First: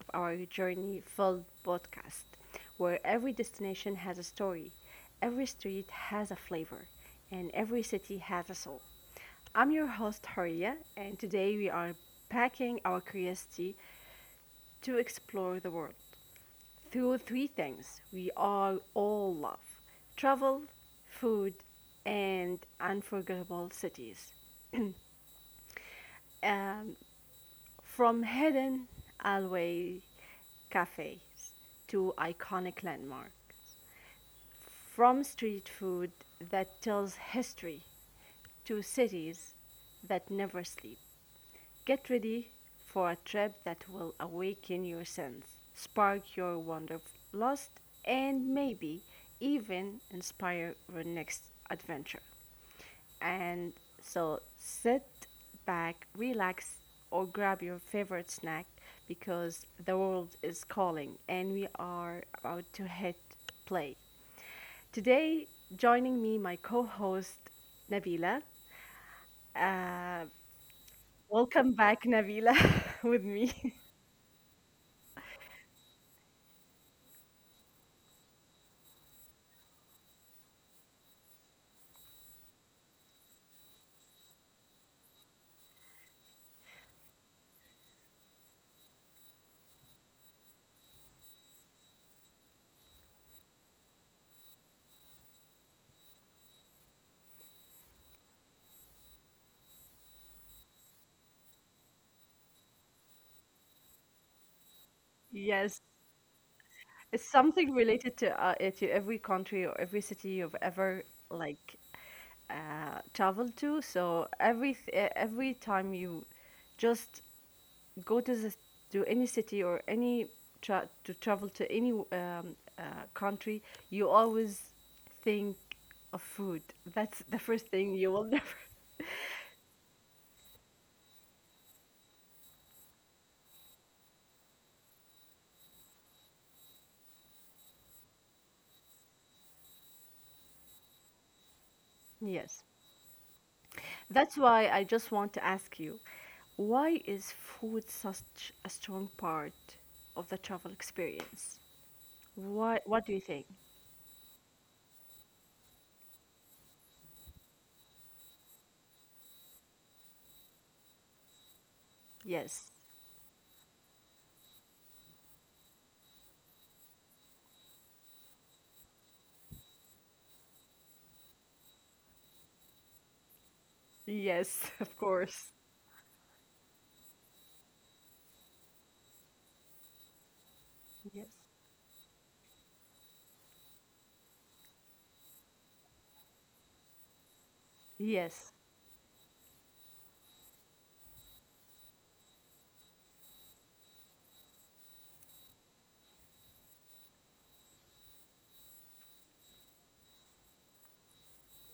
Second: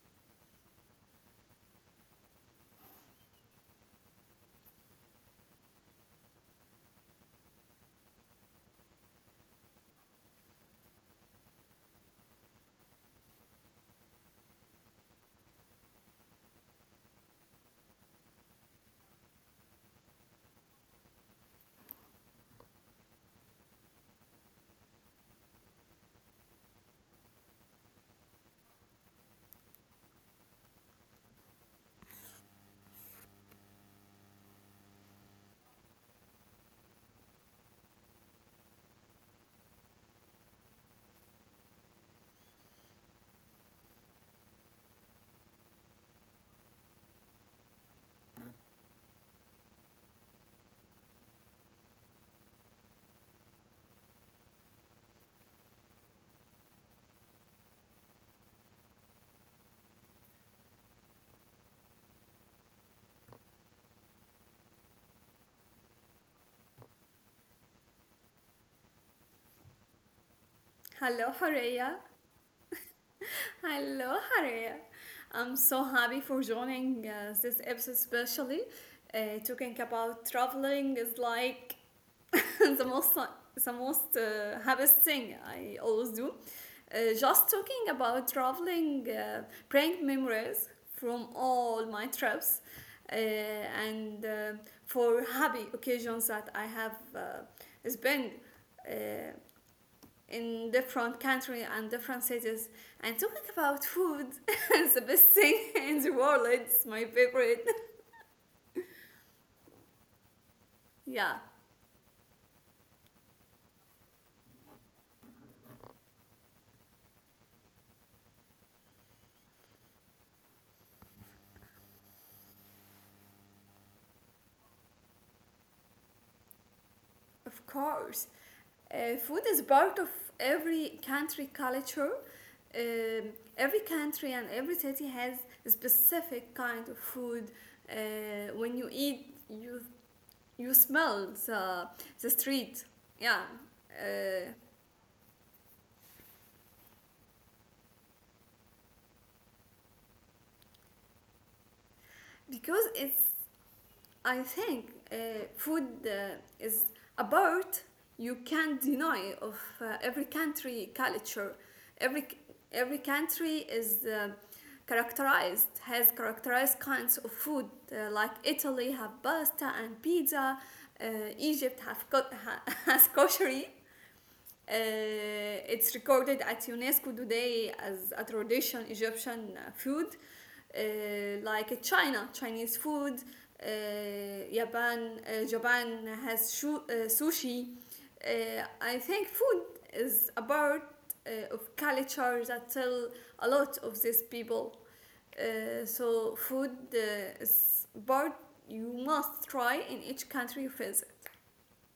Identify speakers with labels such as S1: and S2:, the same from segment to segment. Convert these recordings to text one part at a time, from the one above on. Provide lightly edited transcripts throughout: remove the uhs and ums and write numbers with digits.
S1: of our Journey Filled podcast, where every destination has a story, every street has a flavor, and every city has a soul. I'm your host, Horia, and today we are packing our curiosity to explore the world through three things we all love travel, food, and unforgettable cities. Um, From hidden alleyway cafes to iconic landmarks, from street food that tells history to cities that never sleep. Get ready for a trip that will awaken your sense, spark your wanderlust, and maybe even inspire your next adventure. And so sit back, relax, or grab your favorite snack because the world is calling and we are about to hit play. Today, joining me, my co host, Nabila. Uh,
S2: Hello,
S1: Welcome
S2: Hareya.
S1: back, Nabila, with me.
S2: Hello, Hareya. I'm so happy for joining this episode, especially uh, talking about traveling is like the most the most happiest thing I always do. Just talking about traveling bring memories from all my trips and for happy occasions that I have spent. Uh, in different country and different cities, and talking about food is the best thing
S1: Yes,
S2: in the world. It's my
S1: it's something
S2: favorite.
S1: related to every country or every city you've ever
S2: Yeah,
S1: like traveled to. So every every time you just go to the to any city or any to travel to any uh, country, you always think of food. That's the
S2: of
S1: first thing you
S2: course.
S1: will never.
S2: Food is part of every country culture. Um every country and every city has a specific kind of food, when you eat, you you smell the, the
S1: Yes.
S2: street. Yeah.
S1: That's
S2: uh,
S1: why I just want to ask you, why is food such a strong part of the travel experience?
S2: because
S1: What do
S2: it's
S1: you think?
S2: I think food is a part you can't deny of every country culture. Every
S1: Yes.
S2: every country is characterized has characterized kinds of food, like Italy have pasta and pizza. Uh, Egypt have has koshery.
S1: Yes, of course.
S2: It's recorded at UNESCO today as a traditional Egyptian food, uh,
S1: Yes.
S2: like China, Chinese food. Japan, Japan has sushi. Uh,
S1: Yes,
S2: I think food is a part of culture that tell a lot of these people. So food is part you must try in each country you visit.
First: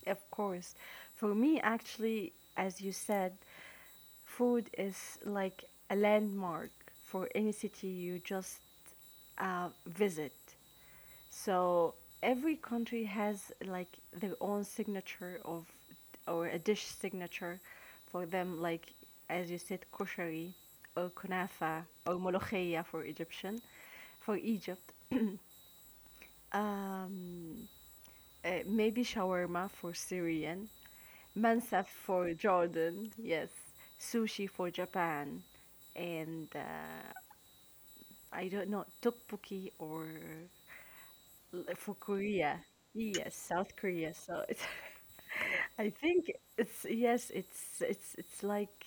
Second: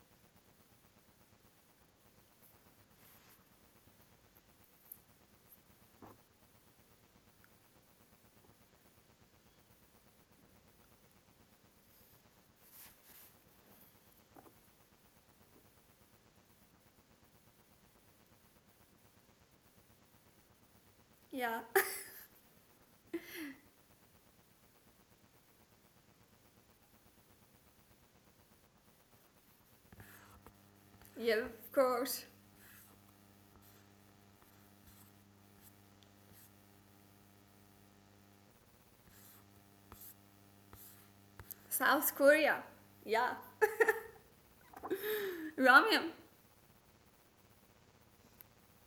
S1: of course. For me, actually, as you said, food is like a landmark for any city you just visit. So every country has like their own signature of or a dish signature for them, like as you said, koshari or
S2: Yeah.
S1: kunafa or molokhia for Egyptian, for Egypt. Um, Maybe shawarma for Syrian,
S2: Yeah, of
S1: mansaf
S2: course.
S1: for Jordan, yes, sushi for Japan, and I don't know, tteokbokki or for
S2: South
S1: Korea.
S2: Korea. Yeah.
S1: Yes, South Korea. So it's, I
S2: Ramya,
S1: think it's yes, it's like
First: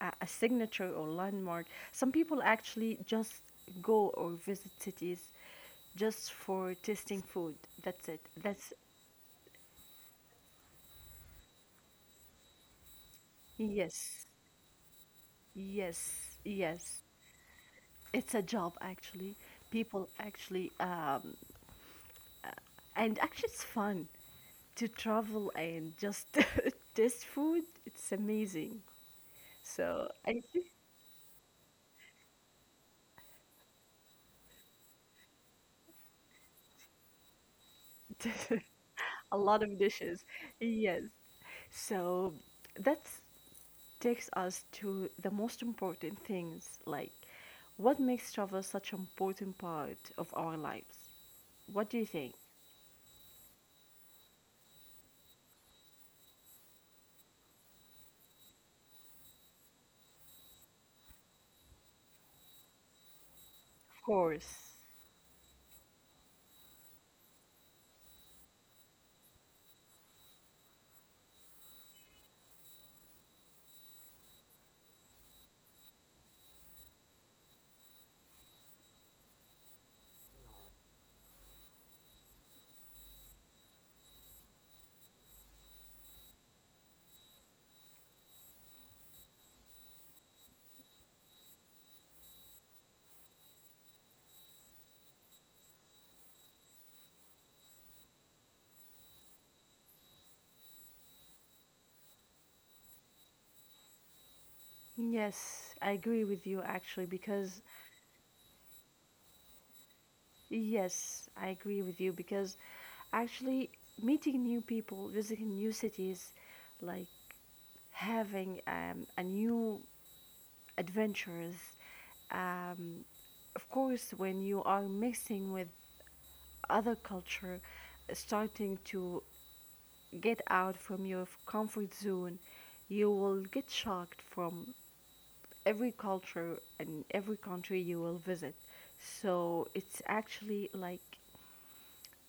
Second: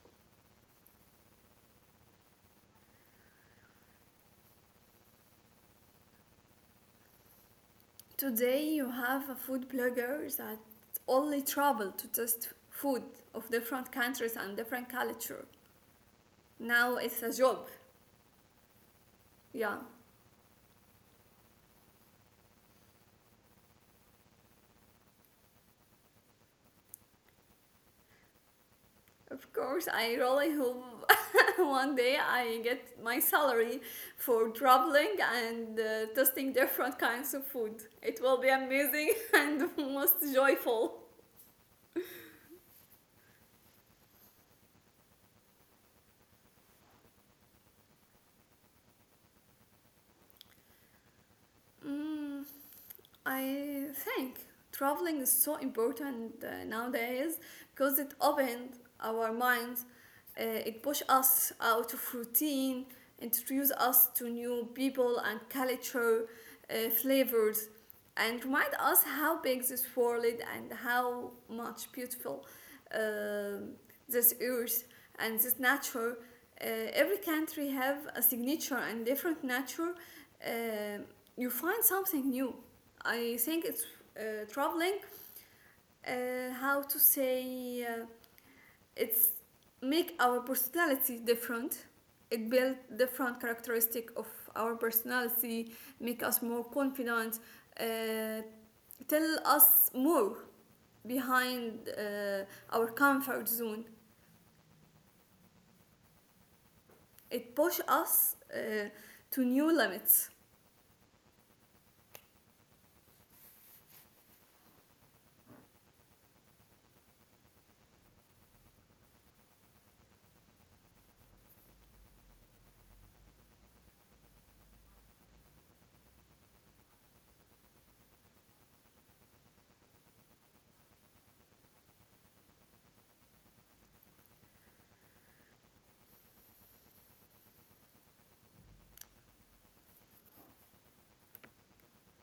S1: a signature or landmark. Some people actually just go or visit cities just for tasting food. That's it.
S2: today
S1: That's
S2: you have a food blogger that only travel to test food of different
S1: yes,
S2: countries and different culture.
S1: yes,
S2: Now
S1: yes.
S2: it's a job.
S1: It's a job actually.
S2: Yeah.
S1: People actually, and actually, it's fun to travel and just taste food. It's amazing.
S2: Of course,
S1: So
S2: I
S1: I
S2: really hope one day I get my salary for traveling and testing different kinds of food. It will be
S1: think
S2: amazing
S1: a lot
S2: and
S1: of
S2: most
S1: dishes.
S2: joyful.
S1: Yes. So that takes us to the most important things, like what makes travel such an important part of our lives? What do you think?
S2: Mm, I think traveling is so important nowadays because it opened our minds. It pushed us out of routine, introduced
S1: Of
S2: us to new
S1: course.
S2: people and culture, flavors, and remind us how big this world is and how much beautiful um this earth and this nature. Every country have a signature and different nature. Um you find something new. I think it's traveling. How to say, it's make our personality different. It build different characteristic of our personality, make us more confident, uh, tell us more behind our comfort zone.
S1: Yes, I agree with you actually
S2: It
S1: because
S2: push us to new limits.
S1: yes, I agree with you because actually meeting new people, visiting new cities, like having a new adventures. Um, of course, when you are mixing with other culture, starting to get out from your comfort zone, you will get shocked from every culture and every country you will visit. So it's actually like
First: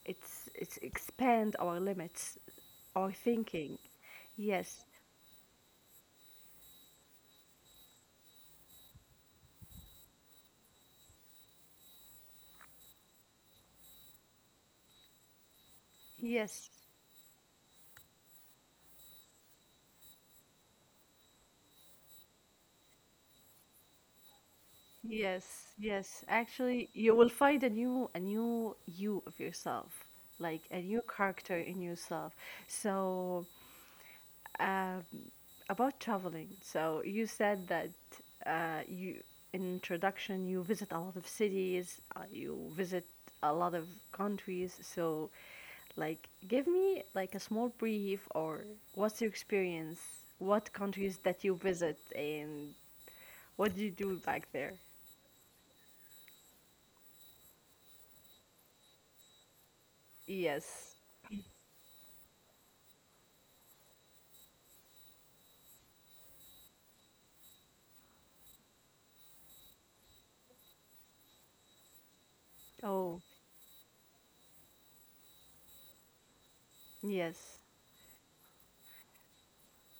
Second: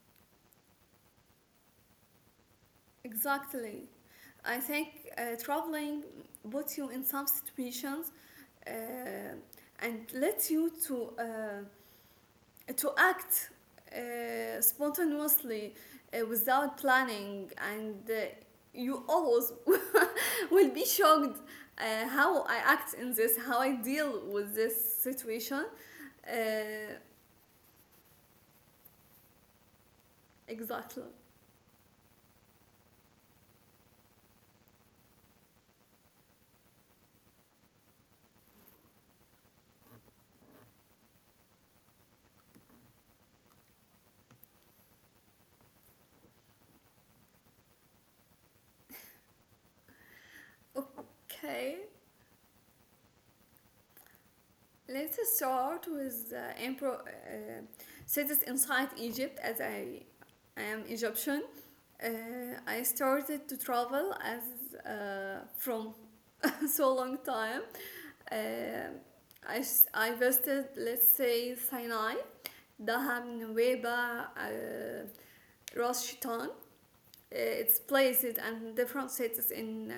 S1: it's expand our limits, our thinking.
S2: Exactly. I
S1: Yes,
S2: think traveling puts you in some situations uh, and lets you to act spontaneously
S1: yes,
S2: without planning, and you always will be shocked how I act in this, how I deal with this
S1: yes,
S2: situation.
S1: yes. Actually, you
S2: Uh,
S1: will find a new you of yourself, like a new
S2: exactly.
S1: character in yourself. So um, about traveling, so you said that you in introduction you visit a lot of cities, you visit a lot of countries. So, like, give me like a small brief or what's your experience? What countries that you
S2: Okay.
S1: visit and what do you do back there?
S2: Let's start with the cities inside Egypt, as I am
S1: Yes.
S2: Egyptian. Uh, I started to travel as from so long time. Uh, I I visited, let's say, Sinai,
S1: Oh,
S2: Dahab, Nuweiba, Ras Shaitan.
S1: yes.
S2: It's places and different cities in uh,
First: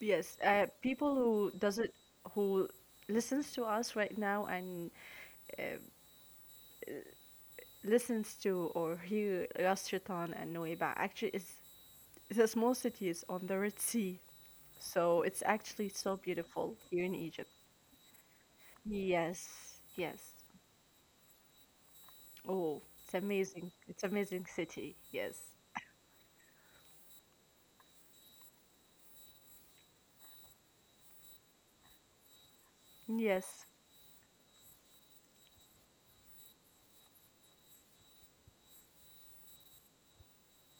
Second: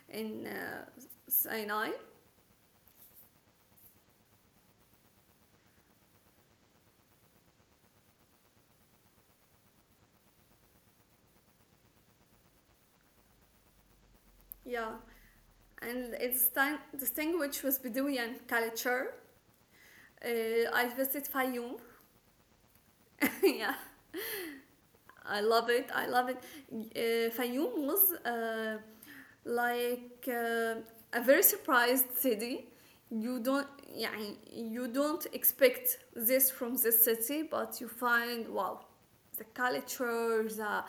S1: Yes.
S2: in uh,
S1: People who does
S2: Sinai.
S1: it who listens to us right now and uh, listens to or hear Ras Shaitan and Nuweiba actually is a small city. Cities on the Red Sea.
S2: Yeah.
S1: So it's actually
S2: And
S1: so
S2: it's
S1: beautiful here in Egypt.
S2: distinguished with Bedouin culture.
S1: Yes, yes.
S2: Uh, I visit Fayoum.
S1: Oh, it's
S2: Yeah,
S1: amazing. It's amazing city.
S2: I
S1: Yes.
S2: love it. I love it. Fayoum was like a very surprised city. You don't,
S1: Yes.
S2: yeah, you don't expect this from this city, but you find, wow, the culture, the uh,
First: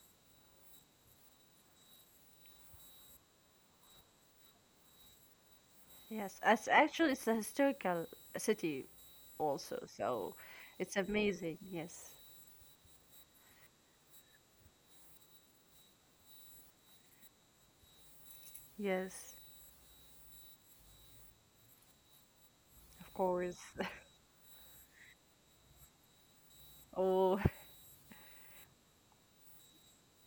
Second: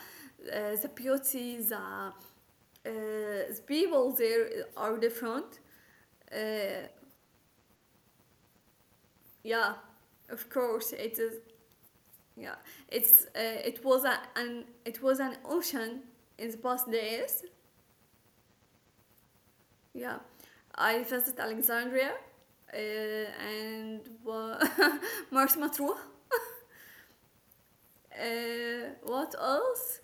S2: the beauty, the people there are different.
S1: Yes. As
S2: Uh,
S1: actually it's a historical city
S2: Yeah,
S1: also. So
S2: of course
S1: it's
S2: it is.
S1: amazing. Yes.
S2: Yeah, it was an ocean in the past days.
S1: Yes.
S2: Yeah, I visited Alexandria
S1: Of course.
S2: and Mars Matruh.
S1: Oh,
S2: What else?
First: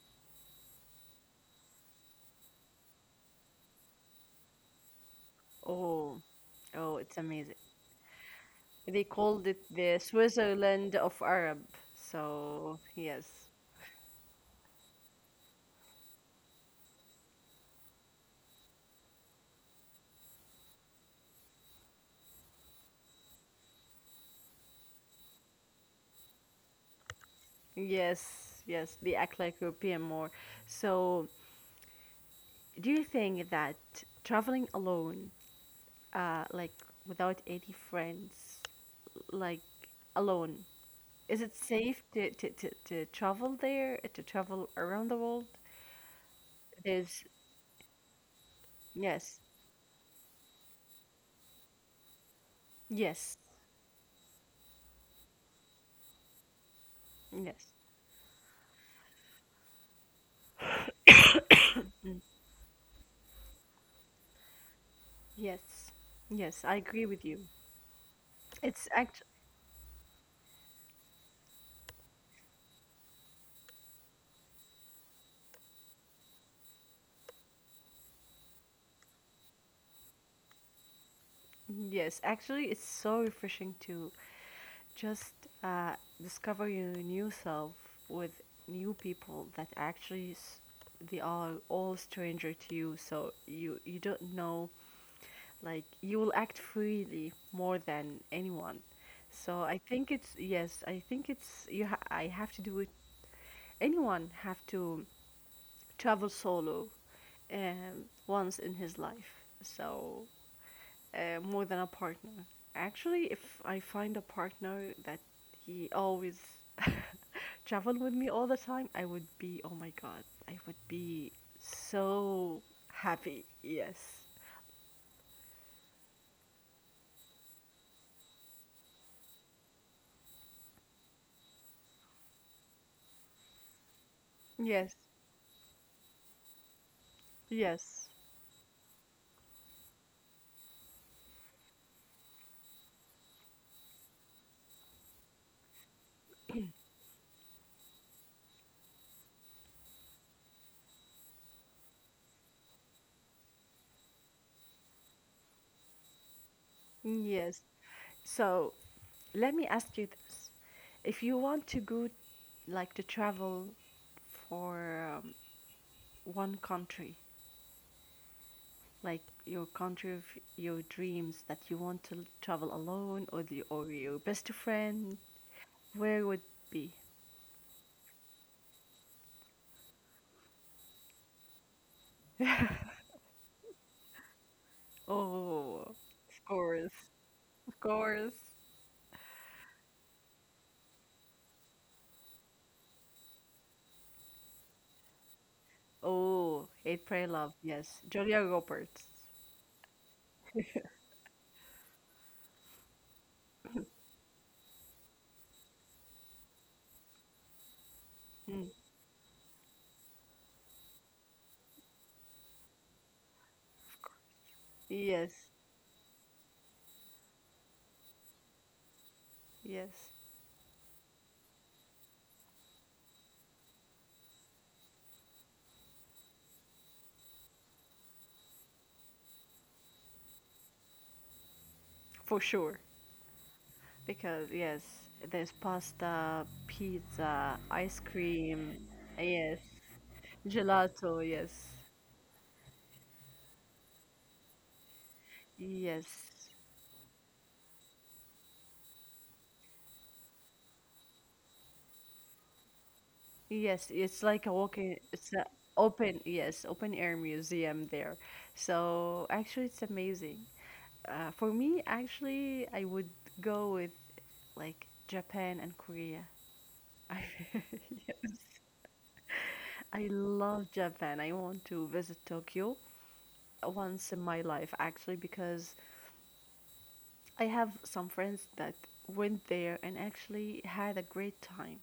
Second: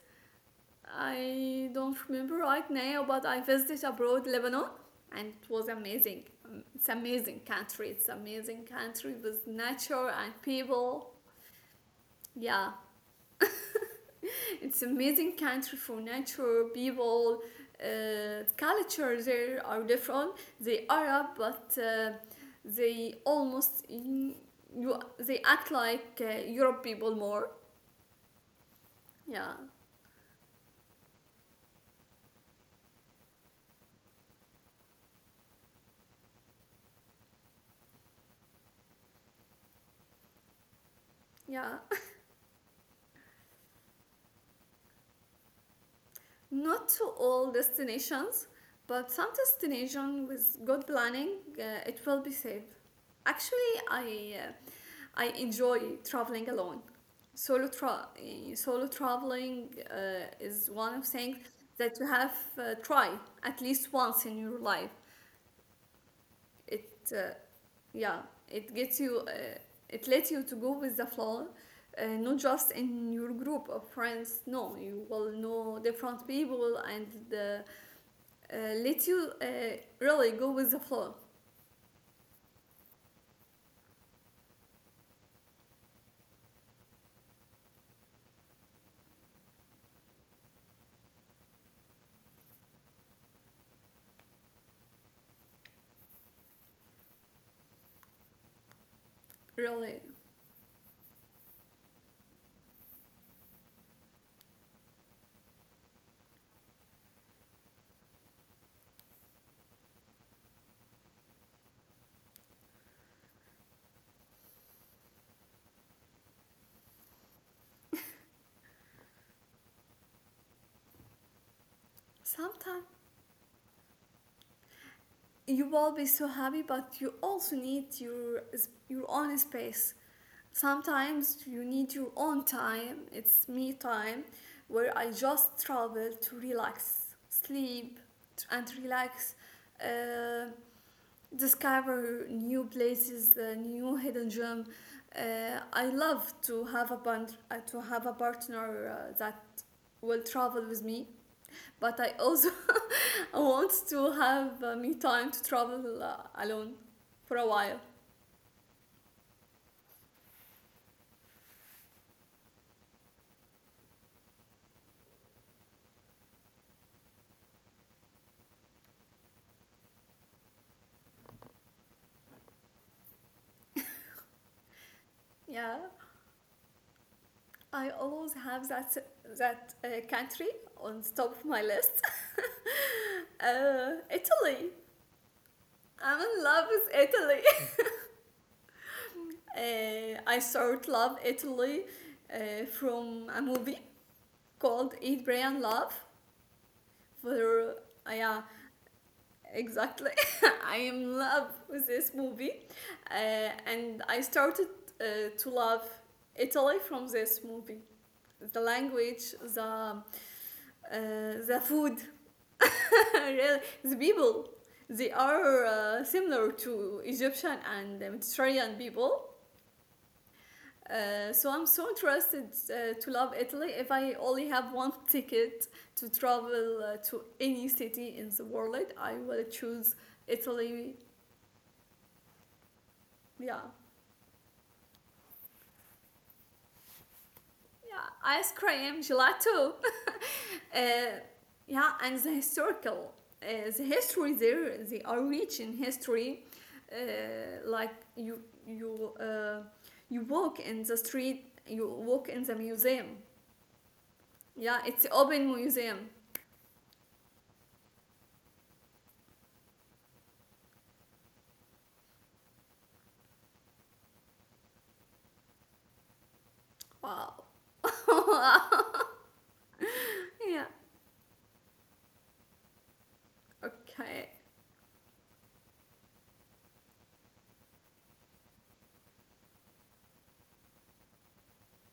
S2: I don't remember right now, but I visited abroad Lebanon and it was amazing.
S1: oh,
S2: It's
S1: oh, it's
S2: amazing
S1: amazing.
S2: country. It's amazing
S1: They
S2: country with
S1: called it the
S2: nature and
S1: Switzerland
S2: people.
S1: of Arab.
S2: Yeah,
S1: So yes,
S2: it's amazing country for nature people culture there are different. They arab, but they almost they act like Europe people more.
S1: yes, yes. They
S2: Yeah.
S1: act like European more. So do you think that traveling alone, like without any friends, like alone, is it
S2: Yeah.
S1: safe to travel there, to travel around the world?
S2: Not to
S1: There's
S2: all destinations, but some
S1: yes,
S2: destination with good planning, uh, it will be safe.
S1: yes,
S2: Actually, I enjoy traveling alone. Solo
S1: yes,
S2: tra- eh, solo traveling is one of things that you have
S1: mm,
S2: try at least once in your life.
S1: yes, yes. I
S2: It
S1: agree with you.
S2: Yeah, it gets
S1: It's
S2: you,
S1: act
S2: it lets you to go with the flow. Not just in your group of friends, no, you will know different people and uh, let you really go with the flow.
S1: yes, actually, it's so refreshing to just uh, discover your new self with new people that actually they are all stranger to you. So you don't know. Like you will act freely more than anyone. So
S2: Really,
S1: I think it's yes. I think it's you. I have to do it. Anyone have to travel solo once in his life. So more than a partner. Actually, if I find a partner that he always travel with me all the time, I would be oh my god, I would be so
S2: sometimes
S1: happy. Yes,
S2: you will be so happy, but you also need your own space. Sometimes you need your own time. It's me time, where I
S1: yes,
S2: just travel to relax, sleep
S1: yes,
S2: and relax, uh, discover new places, new hidden gem. I love to have a band, to have a partner that will travel with me, but I also want to have me time to travel alone for a while.
S1: yes. So let me ask you this: if you want to go, like to travel for one country, like your country of your dreams that you want to travel alone or the, or your best friend,
S2: Yeah,
S1: where would be?
S2: I always have that country on the top of my list. Italy.
S1: Oh,
S2: I'm in
S1: of
S2: love with
S1: course,
S2: Italy.
S1: of course.
S2: I sort of love Italy from a movie called Eat, Pray, and Love.
S1: Oh, Hate, Pray, Love.
S2: For
S1: Yes,
S2: Yeah,
S1: Julia Roberts.
S2: exactly. I am in love with this movie, and I started to love Italy from this movie. The
S1: Mm,
S2: language, the food, really, the
S1: of
S2: people.
S1: course.
S2: They
S1: Yes,
S2: are similar to Egyptian and Mediterranean people.
S1: yes,
S2: So I'm so interested to love Italy. If I only have one ticket to travel to any city in the world, I will choose Italy.
S1: for sure.
S2: Yeah.
S1: Because yes, there's pasta, pizza, ice
S2: Yeah, ice
S1: cream.
S2: cream, gelato.
S1: Yes,
S2: uh,
S1: gelato. Yes,
S2: yeah, and the history there, they are rich in
S1: yes.
S2: history. Like you, uh, you walk in the street, you walk in the museum.
S1: Yes, it's like a
S2: Yeah, it's
S1: walking, it's
S2: open
S1: a
S2: museum.
S1: open, yes, open air museum there. So actually, it's amazing. For me, actually, I would go with like Japan and Korea.
S2: Wow.
S1: I, yes. I
S2: Yeah.
S1: love Japan. I want to visit Tokyo
S2: Okay.
S1: once in my life, actually, because I have some friends that went there and actually had a great time.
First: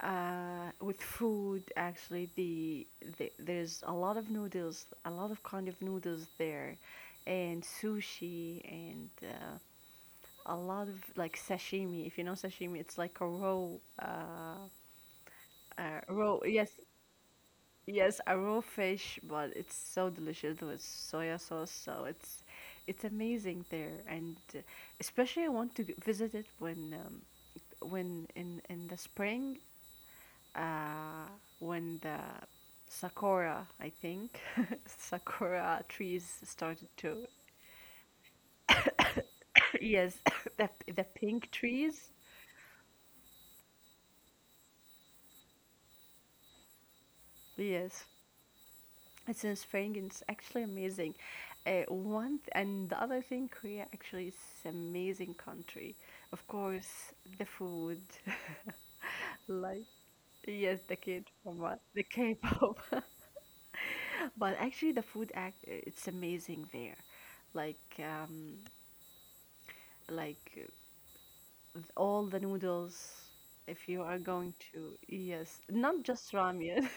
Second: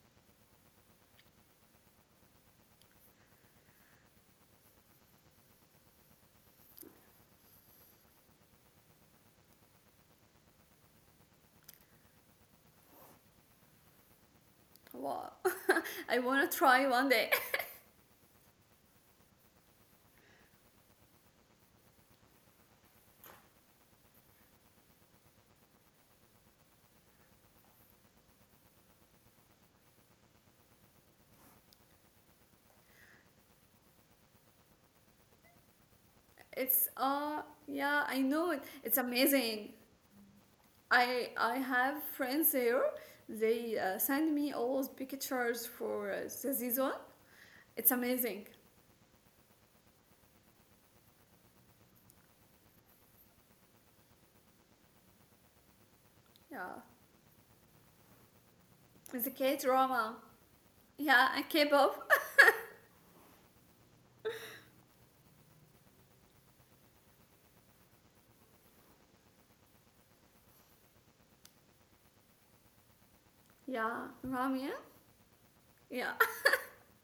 S1: With food, actually, the there's a lot of noodles, a lot of kind of noodles there, and sushi, and a lot of like sashimi. If you know sashimi, it's like a raw, uh,
S2: Wow. I
S1: raw.
S2: wanna
S1: Yes,
S2: try one day.
S1: yes, a raw fish, but it's so delicious with soya sauce. So it's amazing there, and especially I want to visit it when. When in the spring uh, when the sakura, I think, sakura trees
S2: It's
S1: started to
S2: Yeah, I know it. It's amazing.
S1: yes, the the
S2: I
S1: pink
S2: I have
S1: trees.
S2: friends here. They send me always pictures for the season. It's
S1: Yes,
S2: amazing.
S1: it's inspiring. And it's actually amazing. One and the other thing, Korea actually is amazing country. Of
S2: Yeah,
S1: course, the food,
S2: the K
S1: like
S2: drama.
S1: yes, the
S2: Yeah,
S1: kid
S2: and
S1: from what the
S2: K-pop.
S1: K-pop, but actually the food act it's amazing there. Like um, like with all the noodles if
S2: Yeah,
S1: you are going
S2: ramen.
S1: to yes not
S2: Yeah,
S1: just ramen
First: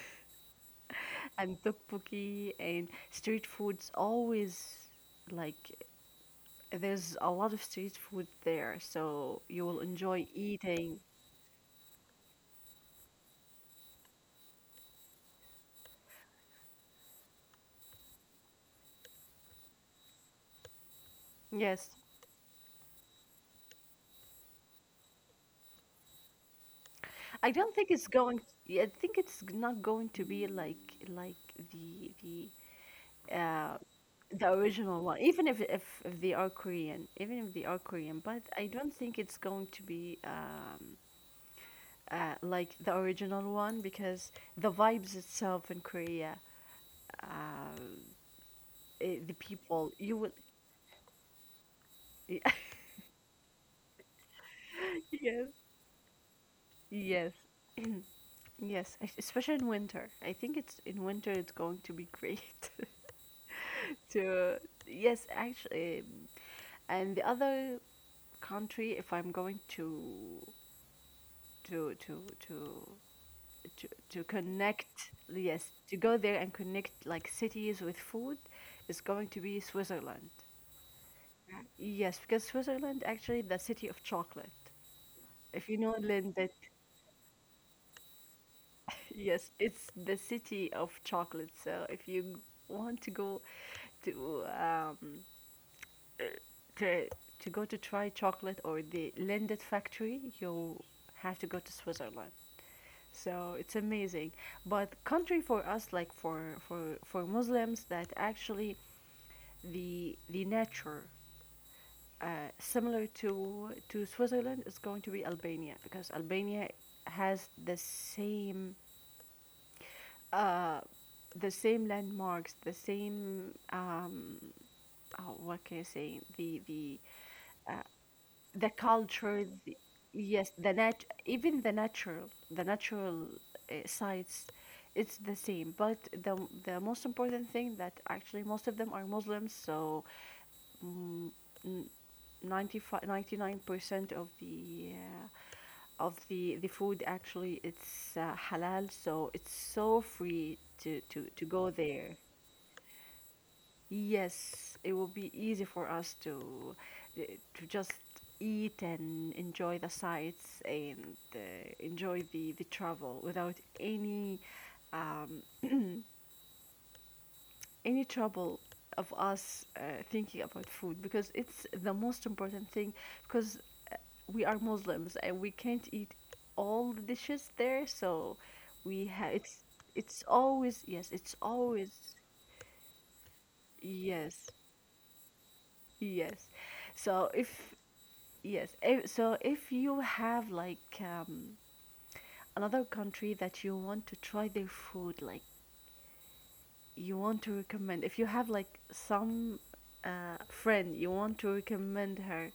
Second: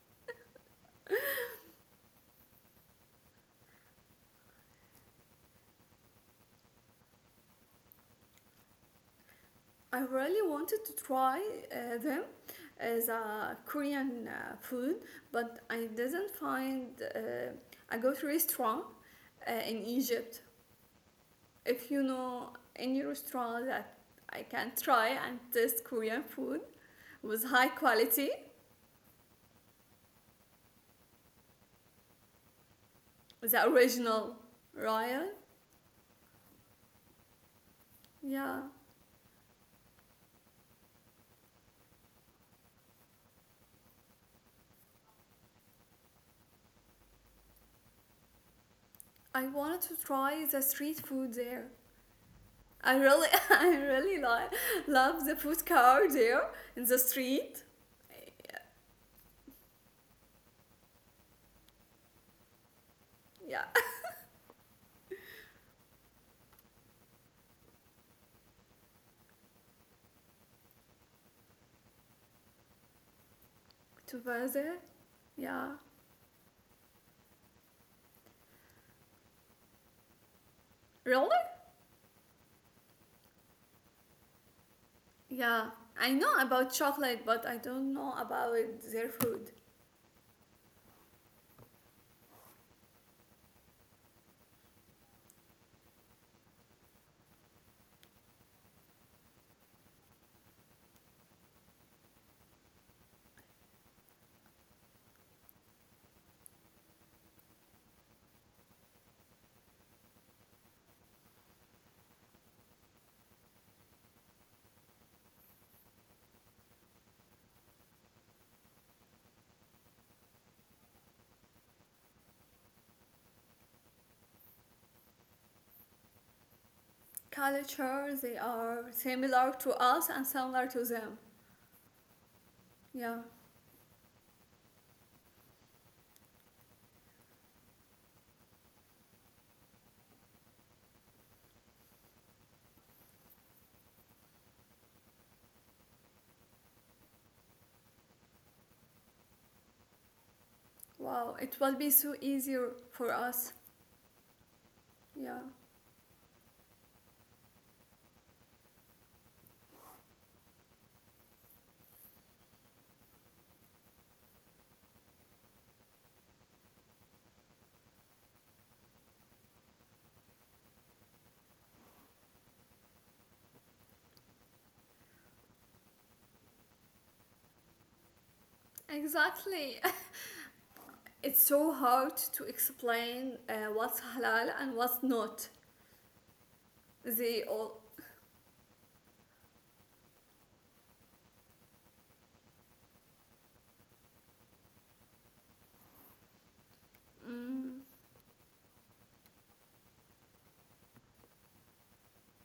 S1: and tteokbokki and street foods always like there's a lot of street food there so you will
S2: I
S1: enjoy
S2: really wanted to
S1: eating
S2: try them as a Korean food, but I didn't find a good restaurant in Egypt.
S1: yes
S2: If you know any restaurant that I can try and taste Korean food with
S1: I
S2: high
S1: don't think it's
S2: quality,
S1: going I think it's not going to be like the
S2: the
S1: uh
S2: original.
S1: the original one
S2: Ryan.
S1: even if, if they are korean even if they are korean but
S2: Yeah,
S1: I don't think it's going to be like the original one because the vibes itself in Korea, uh, the
S2: I wanted
S1: people
S2: to
S1: you will
S2: try the street food there. I really, I really like love the food
S1: yes
S2: car there in the
S1: y-
S2: street.
S1: yes especially in winter. I think it's in winter it's going to be great
S2: Yeah,
S1: to yes actually and the other country if I'm going to to to
S2: to
S1: to
S2: buy there.
S1: connect yes
S2: Yeah,
S1: to go there and connect like cities with food is going to be Switzerland.
S2: really?
S1: Yes, because Switzerland actually the city of chocolate. If
S2: Yeah,
S1: you know
S2: I know
S1: Lynn, that
S2: about chocolate, but I don't know about their
S1: yes,
S2: food
S1: it's the city of chocolate. So if you want to go to um uh, to to go to try chocolate or the Lindt factory, you have to go to Switzerland. So it's amazing. But country for us, like for for Muslims, that actually the nature similar to Switzerland is going to be Albania because Albania has uh, the same landmarks, the same oh, what can I say? Uh,
S2: culture. They
S1: the
S2: are
S1: culture,
S2: similar to
S1: the,
S2: us and
S1: yes,
S2: similar
S1: the
S2: to
S1: nat
S2: them.
S1: even the
S2: Yeah.
S1: natural sites, it's the same. But the most important thing that actually most of them are Muslims, so mm, n- 95 99% of the food actually it's halal so it's so free
S2: Wow,
S1: to
S2: it
S1: go
S2: will be so
S1: there
S2: easier for us.
S1: yes it will be
S2: Yeah.
S1: easy for us uh, to just eat and enjoy the sights and enjoy the travel without any um, any trouble of us thinking about food because it's the most important thing because we are Muslims and we can't eat all the dishes there, so we have
S2: Exactly.
S1: it's
S2: It's so
S1: always
S2: hard to explain what's
S1: yes,
S2: halal and what's not.
S1: yes. So
S2: They
S1: if
S2: all,
S1: yes, if, so if you have like another country that you want to try their food, like you want to
S2: mm,
S1: recommend, if you have like some friend you want to recommend her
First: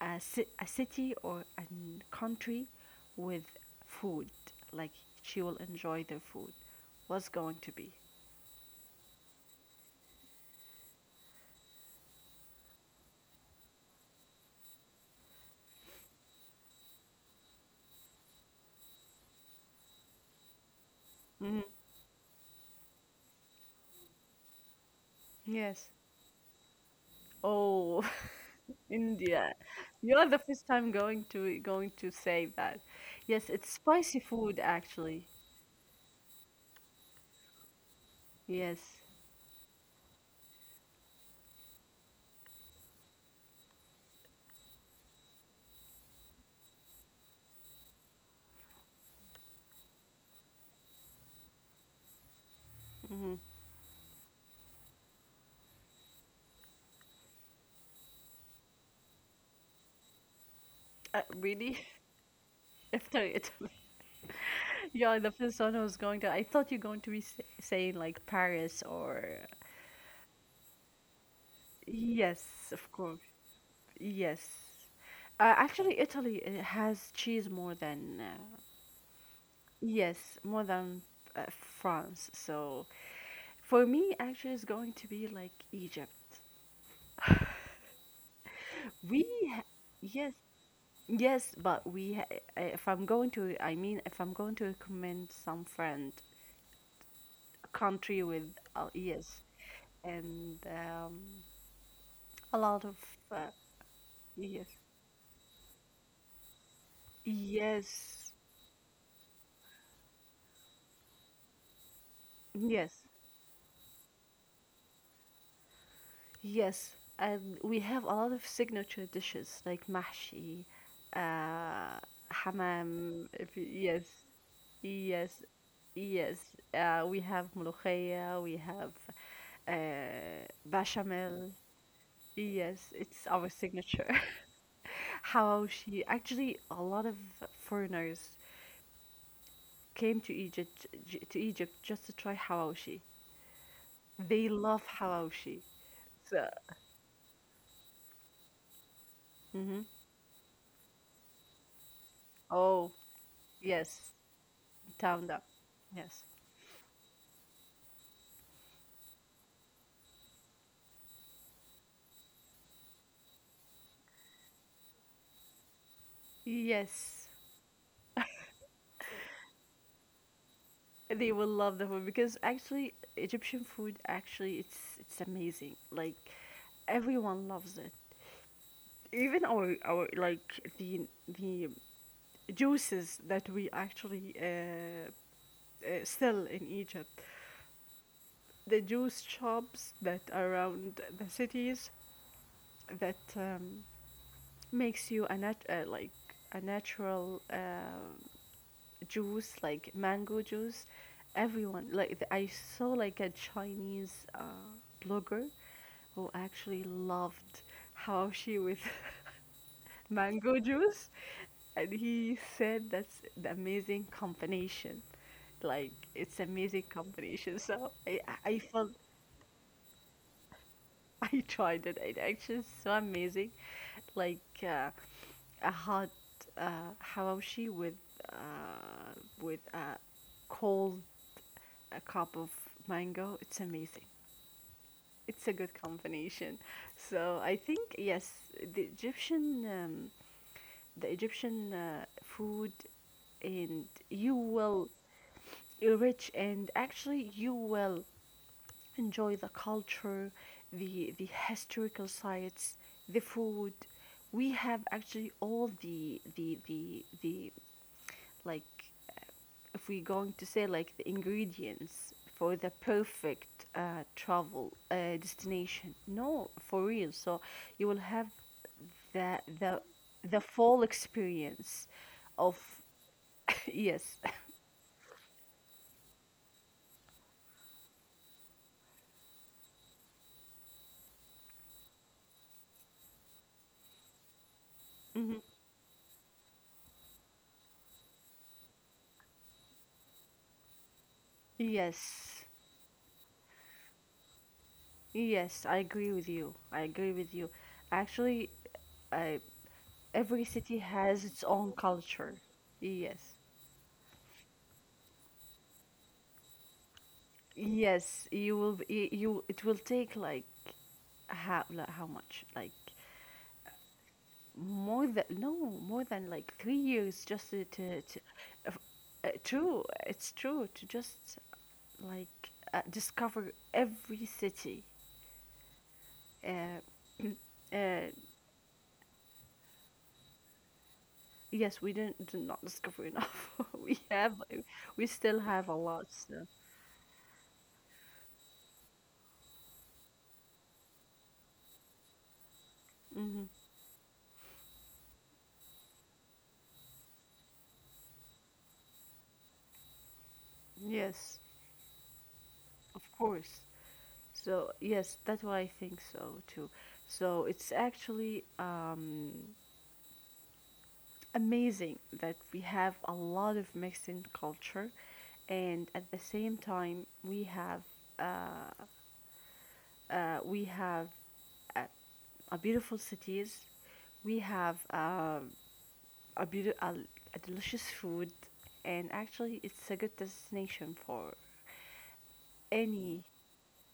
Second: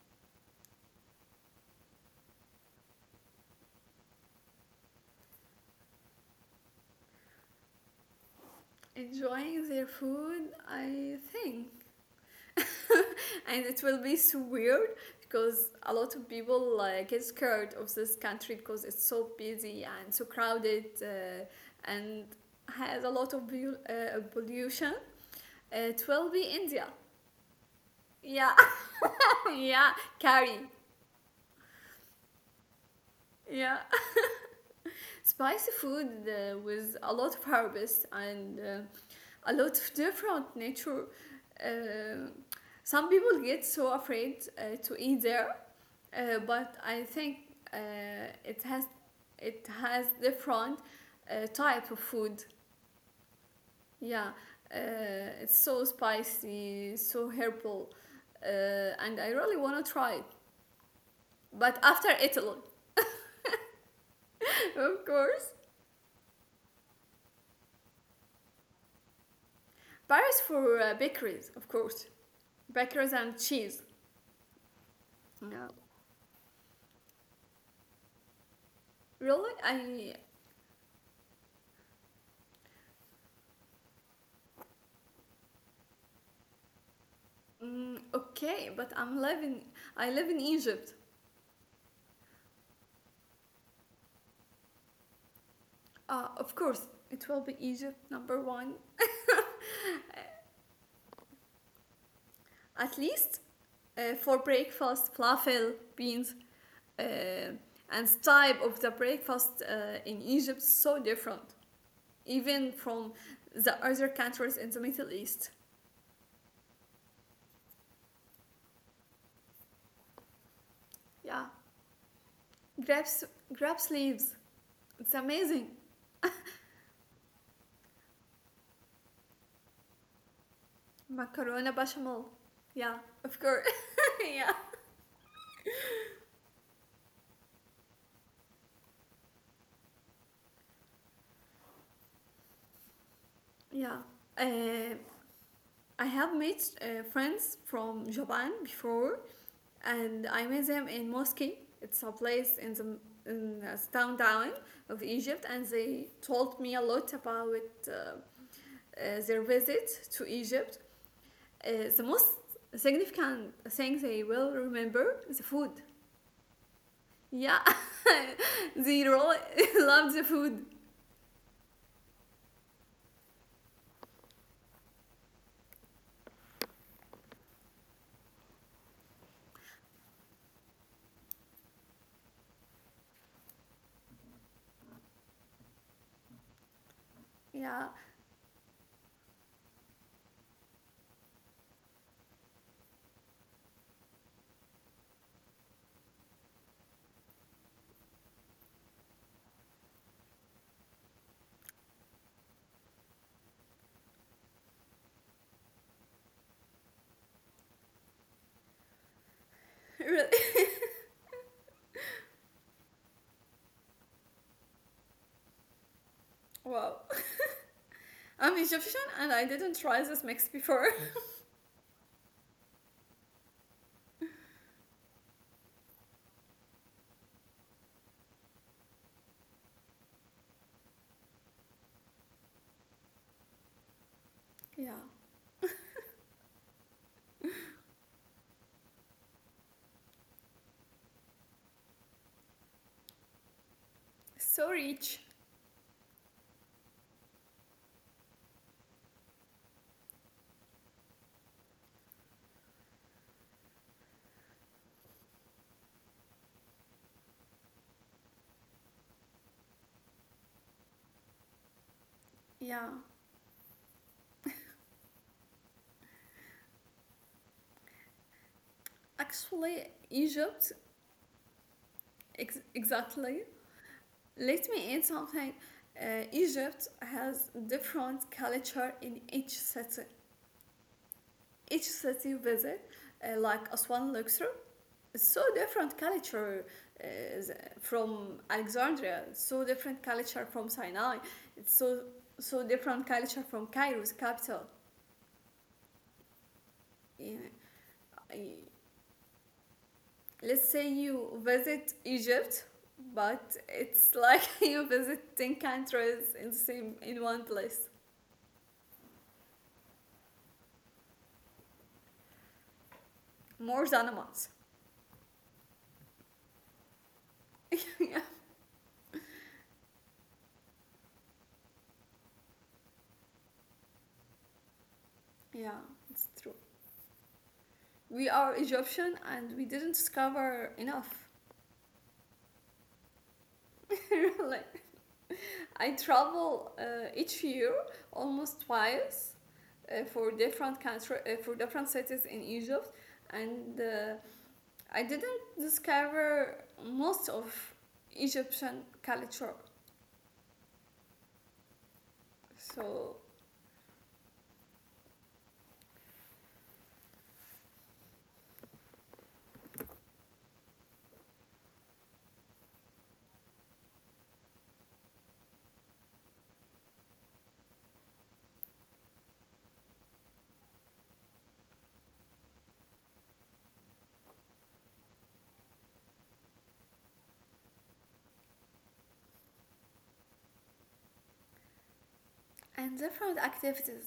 S1: a, a city or a country with food. Like she will enjoy their food. What's going to be?
S2: enjoying their food, I think. And it will be so weird because a lot of people get scared of this country because it's so busy and so crowded,
S1: Mhm.
S2: and has a lot of pollution. Uh,
S1: Yes.
S2: it will be India.
S1: Oh,
S2: Yeah.
S1: India.
S2: Yeah,
S1: You're the
S2: curry.
S1: first time going to say that. Yes,
S2: Yeah,
S1: it's spicy food actually.
S2: spicy food with a lot of herbs, and
S1: Yes.
S2: a lot of different nature. Uh, some people get so afraid to eat there, but I think uh, it has it has different type of food.
S1: Hmm.
S2: Yeah, it's so spicy, so herbal, and I really want to try it. But
S1: Really?
S2: after Italy.
S1: After it,
S2: Of
S1: you're the
S2: course.
S1: first one who's going to. I thought you're going to be saying like Paris or.
S2: Paris for bakeries, of course,
S1: Yes, of
S2: bakeries
S1: course.
S2: and cheese.
S1: Yes.
S2: Yeah.
S1: Actually, Italy has cheese more than,
S2: Really, I
S1: yes, more than uh, France. So for me, actually, it's going to be like Egypt.
S2: mm, okay, but I'm
S1: We,
S2: living.
S1: ha-
S2: I live in
S1: yes,
S2: Egypt.
S1: yes, but we, ha- if I'm going to, I mean, if I'm going to recommend some friend
S2: Of course, it will be Egypt
S1: country
S2: number
S1: with,
S2: one.
S1: yes, and a lot
S2: At
S1: of,
S2: least
S1: uh,
S2: for
S1: yes,
S2: breakfast, falafel, beans, uh, and
S1: yes,
S2: type of the breakfast in Egypt so different, even
S1: yes,
S2: from the other countries in the Middle East.
S1: yes, and we have a lot of signature dishes like mahshi,
S2: Yeah,
S1: uh, hamam.
S2: grapes,
S1: If you,
S2: grapes
S1: yes,
S2: leaves. It's
S1: yes,
S2: amazing.
S1: yes. We have molokhaya, we have bechamel.
S2: Macaroni bechamel.
S1: Yes,
S2: Yeah,
S1: it's
S2: of
S1: our
S2: course.
S1: signature.
S2: Yeah,
S1: Hawashi. Actually, a lot of foreigners came to Egypt to Egypt just to try hawashi.
S2: yeah.
S1: They love
S2: Uh,
S1: hawashi.
S2: I have
S1: So,
S2: made friends from Japan before,
S1: hmm
S2: and I met them in Moscow. It's a place in the
S1: Oh, yes,
S2: downtown of
S1: Town
S2: Egypt,
S1: up.
S2: and they
S1: Yes.
S2: told me a lot about their visit to Egypt. The most significant thing they will remember is the food.
S1: Yes,
S2: Yeah, they really loved the food.
S1: they will love the food because actually Egyptian food actually it's amazing. Like everyone loves it. Even our like the juices that we actually sell in Egypt,
S2: Yeah,
S1: the juice shops that are around the cities that makes you a a natural juice, like mango juice. Everyone I saw like a Chinese blogger who actually loved how she with
S2: really.
S1: mango juice, and he said that's the amazing combination. Like it's amazing
S2: Wow,
S1: combination. So I
S2: I'm
S1: I I felt
S2: Egyptian and I didn't try this mix before.
S1: I tried it. It actually is so amazing. Like a hot hawashi uh, with a cold a cup of mango. It's amazing.
S2: Yeah,
S1: It's a good combination. So I think yes, the Egyptian food, and you
S2: so
S1: will
S2: rich.
S1: enrich and actually you will enjoy the culture, the historical sites, the food. We have actually all the like if we're going to say like the ingredients for the
S2: Yeah.
S1: perfect travel destination. No, for real. So you will have the
S2: Actually,
S1: the the
S2: Egypt,
S1: full experience of
S2: exactly.
S1: yes.
S2: Let me add something. Egypt has different culture in each city. Each city visit, like Aswan, Luxor, it's so
S1: Mhm.
S2: different culture uh, from Alexandria. It's so different culture from Sinai. It's so
S1: Yes,
S2: so different culture from Cairo's capital.
S1: yes, I agree with you. I agree
S2: Yeah.
S1: with you. Actually,
S2: I-
S1: uh, every
S2: let's say
S1: city
S2: you
S1: has its own
S2: visit
S1: culture.
S2: Egypt,
S1: Yes.
S2: but it's like you visit 10 countries in the same in one place.
S1: Yes, you it will take like how much? Like
S2: More than a month.
S1: more than no, more than like 3 years just
S2: Yeah.
S1: to f- true, it's true to just like discover every city.
S2: Yeah, it's true.
S1: Uh, uh,
S2: We are Egyptian and we didn't discover enough.
S1: yes, we did not discover enough. we have
S2: Really.
S1: we still have a
S2: I
S1: lot. So.
S2: travel each year almost twice, for different country, for different cities in Egypt,
S1: Hmm.
S2: and I didn't discover most of Egyptian culture.
S1: Yes,
S2: So,
S1: of course. So yes, that's why I think so too. So it's actually amazing that we have a lot of Mexican culture, and at the same time uh, we have a, a beautiful cities, we have a, beauti- a, a delicious food, and actually it's a good destination for
S2: and
S1: any
S2: different activities.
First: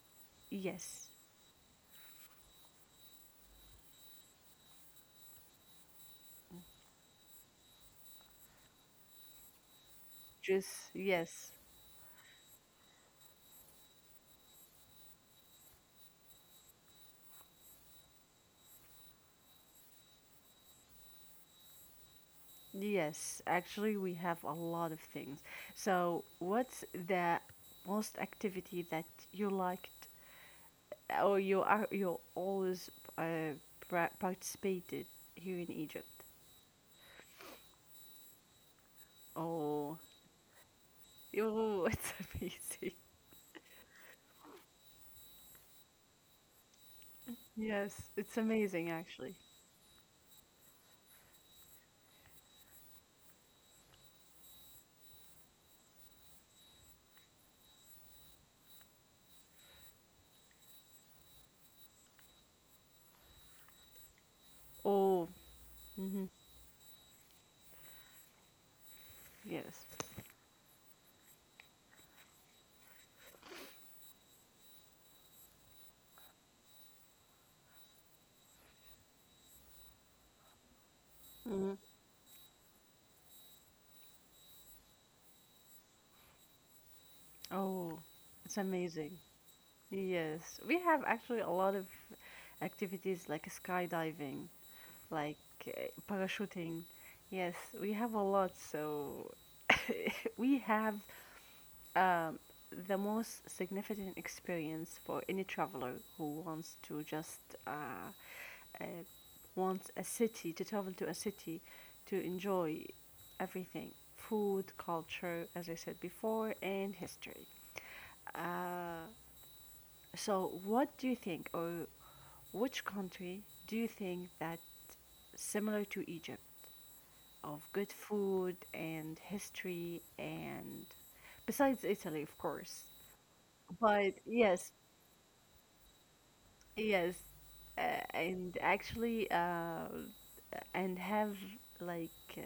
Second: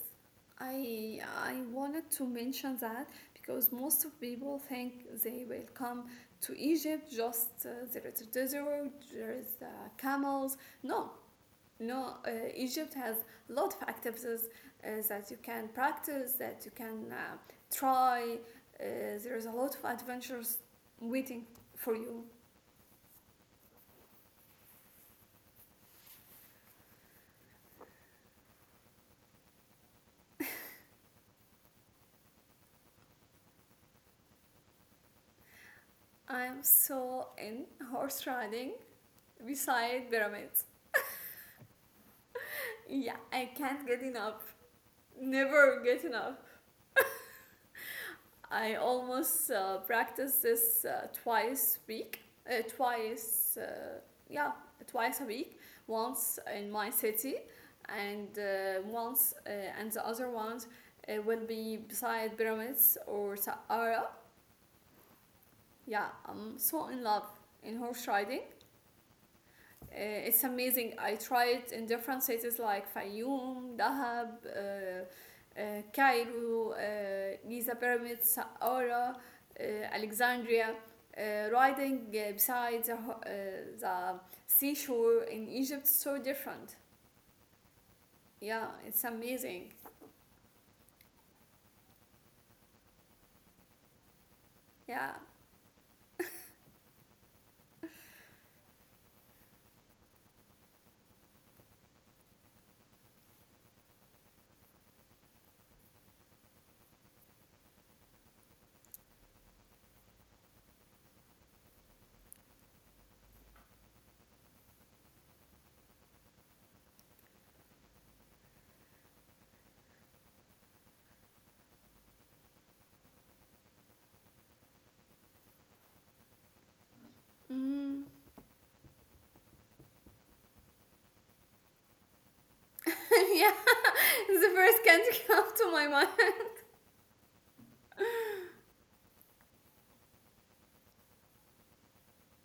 S1: yes,
S2: I wanted to mention that because most of people think they will come to Egypt, just there is a desert, there is camels.
S1: just
S2: No,
S1: yes,
S2: no. Egypt has a lot of activities that you can practice, that you can try. Uh, there is a lot of adventures waiting for you.
S1: Yes, actually, we have a lot of things. So, what's the most activity that you liked or you always uh, participated here in Egypt?
S2: I'm so in horse riding
S1: Oh,
S2: beside pyramids.
S1: oh, it's amazing.
S2: Yeah, I can't get enough. Never get enough.
S1: Yes, it's amazing
S2: I
S1: actually.
S2: almost practice this twice week, uh, twice, uh, yeah, twice a week. Once in my city, and once and the other ones will be beside pyramids or Saara.
S1: Oh,
S2: Yeah,
S1: hmm
S2: I'm so in love in horse riding.
S1: yes.
S2: It's amazing. I tried in different cities like Fayoum, Dahab, Cairo, Giza Pyramid, Saqqara, Alexandria.
S1: Hmm.
S2: Riding beside the, the seashore in Egypt so different.
S1: Oh, it's
S2: Yeah, it's
S1: amazing.
S2: amazing.
S1: Yes, we have actually a lot of activities like skydiving.
S2: Yeah.
S1: Like uh, parachuting. Yes, we have a lot. So we have um, the most significant experience for any traveler who wants to just uh, uh, wants a city to travel to a city to enjoy everything, food, culture, as I said before, and history. uh, so what do you think, or which country do you think that similar to Egypt of good
S2: Mm.
S1: food and history and besides Italy, of course.
S2: Yeah,
S1: But
S2: it's the
S1: yes,
S2: first country come to my mind.
S1: yes, uh, and actually, and have like uh,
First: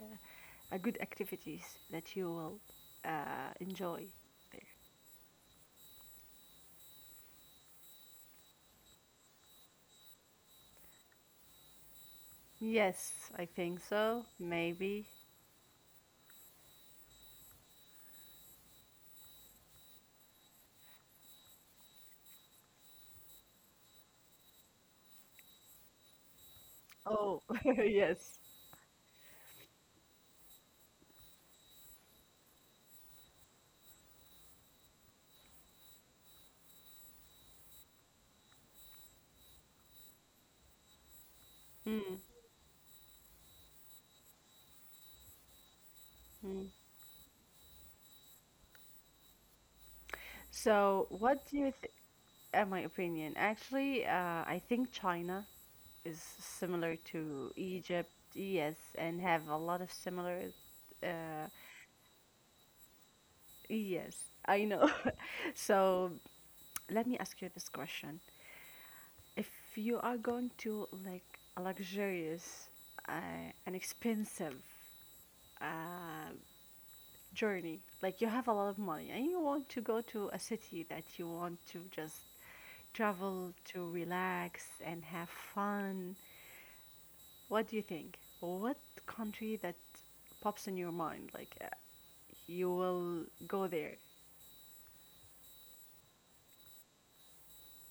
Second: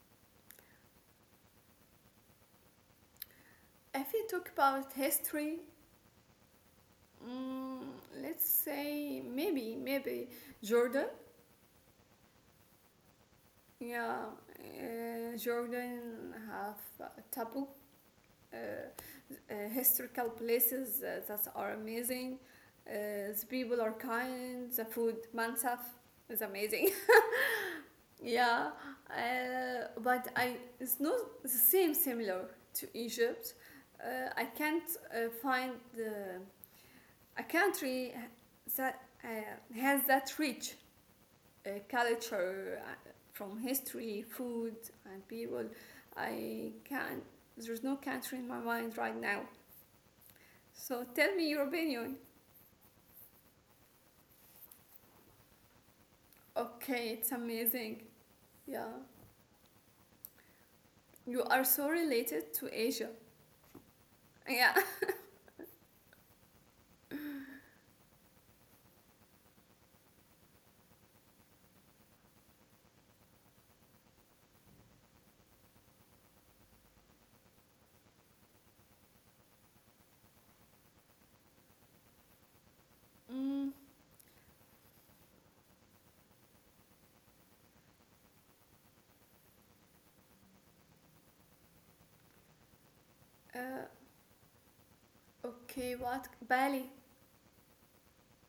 S1: a good activities that you will enjoy
S2: If you talk
S1: there.
S2: about history, mm, let's say maybe Jordan.
S1: Yes, I think
S2: Yeah,
S1: so. Maybe.
S2: Jordan have taboo historical places that are amazing. Uh, the people are kind. The food, mansaf, is amazing.
S1: Oh, yes.
S2: Yeah, but I it's not the same similar to Egypt. I can't find the, a country that has that reach
S1: Mm,
S2: culture, from history, food, and people.
S1: mm.
S2: I can't, there's no country in my mind right now.
S1: So,
S2: So tell
S1: what
S2: me
S1: do
S2: your
S1: you think?
S2: opinion.
S1: My opinion, actually, I think China is similar
S2: Okay, it's
S1: to
S2: amazing.
S1: Egypt. Yes,
S2: Yeah.
S1: and have a lot of similar. Uh,
S2: You are so related to Asia.
S1: yes, I
S2: Yeah.
S1: know. So let me ask you this question: if you are going to like a luxurious, an expensive uh, journey, like you have a lot of money and you want to go to a city that you want to just
S2: Mm,
S1: travel to relax and have fun. What do you think? What country that pops in your mind? Like you will
S2: uh,
S1: go there.
S2: okay, what? Bali.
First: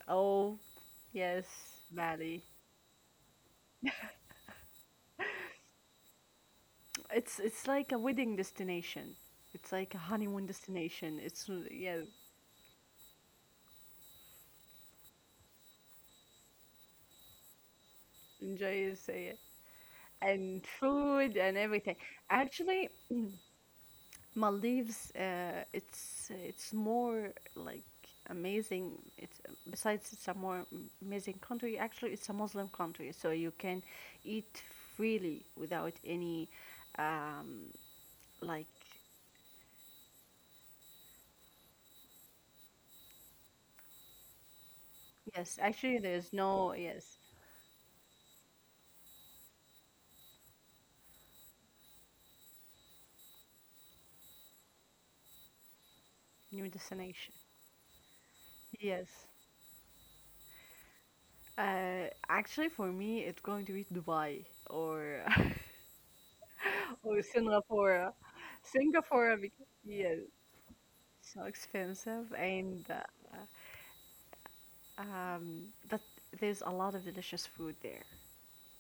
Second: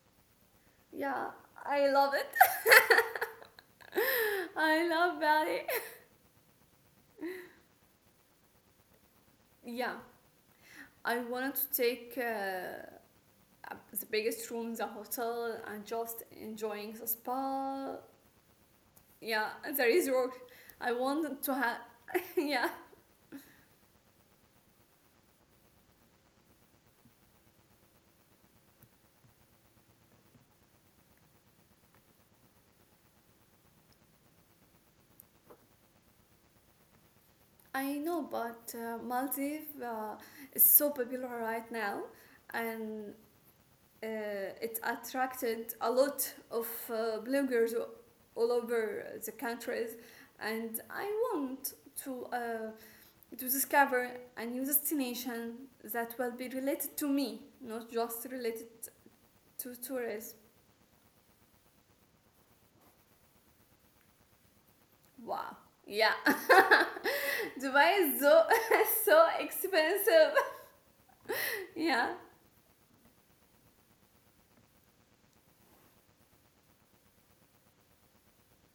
S1: Oh,
S2: Yeah,
S1: yes,
S2: I love it.
S1: Bali.
S2: I love Bali.
S1: It's like a wedding destination. It's like
S2: Yeah,
S1: a honeymoon destination.
S2: I
S1: It's
S2: wanted to
S1: yeah,
S2: take the biggest room, the hotel, and just enjoying the spa.
S1: enjoy it. Say it.
S2: Yeah, there is work.
S1: And
S2: I
S1: food
S2: want to
S1: and
S2: have.
S1: everything.
S2: Yeah,
S1: Actually, Maldives, it's more like amazing. It's besides it's a more amazing country. Actually, it's a Muslim country, so you can eat freely without any, um,
S2: I know,
S1: like
S2: but Maldives is so popular right now, and it
S1: yes.
S2: attracted
S1: Actually,
S2: a
S1: there's
S2: lot
S1: no
S2: of
S1: yes
S2: bloggers all over the countries, and I want to uh, to discover a new destination that will
S1: new
S2: be related to
S1: destination.
S2: me, not just related
S1: Yes.
S2: to tourists.
S1: Actually, for me, it's going to be Dubai or
S2: Wow. Yeah.
S1: or
S2: Dubai
S1: Singapore.
S2: is so so
S1: Singapore, because, yeah,
S2: expensive.
S1: it's so
S2: Yeah.
S1: expensive and. Uh, but there's a lot of delicious food there.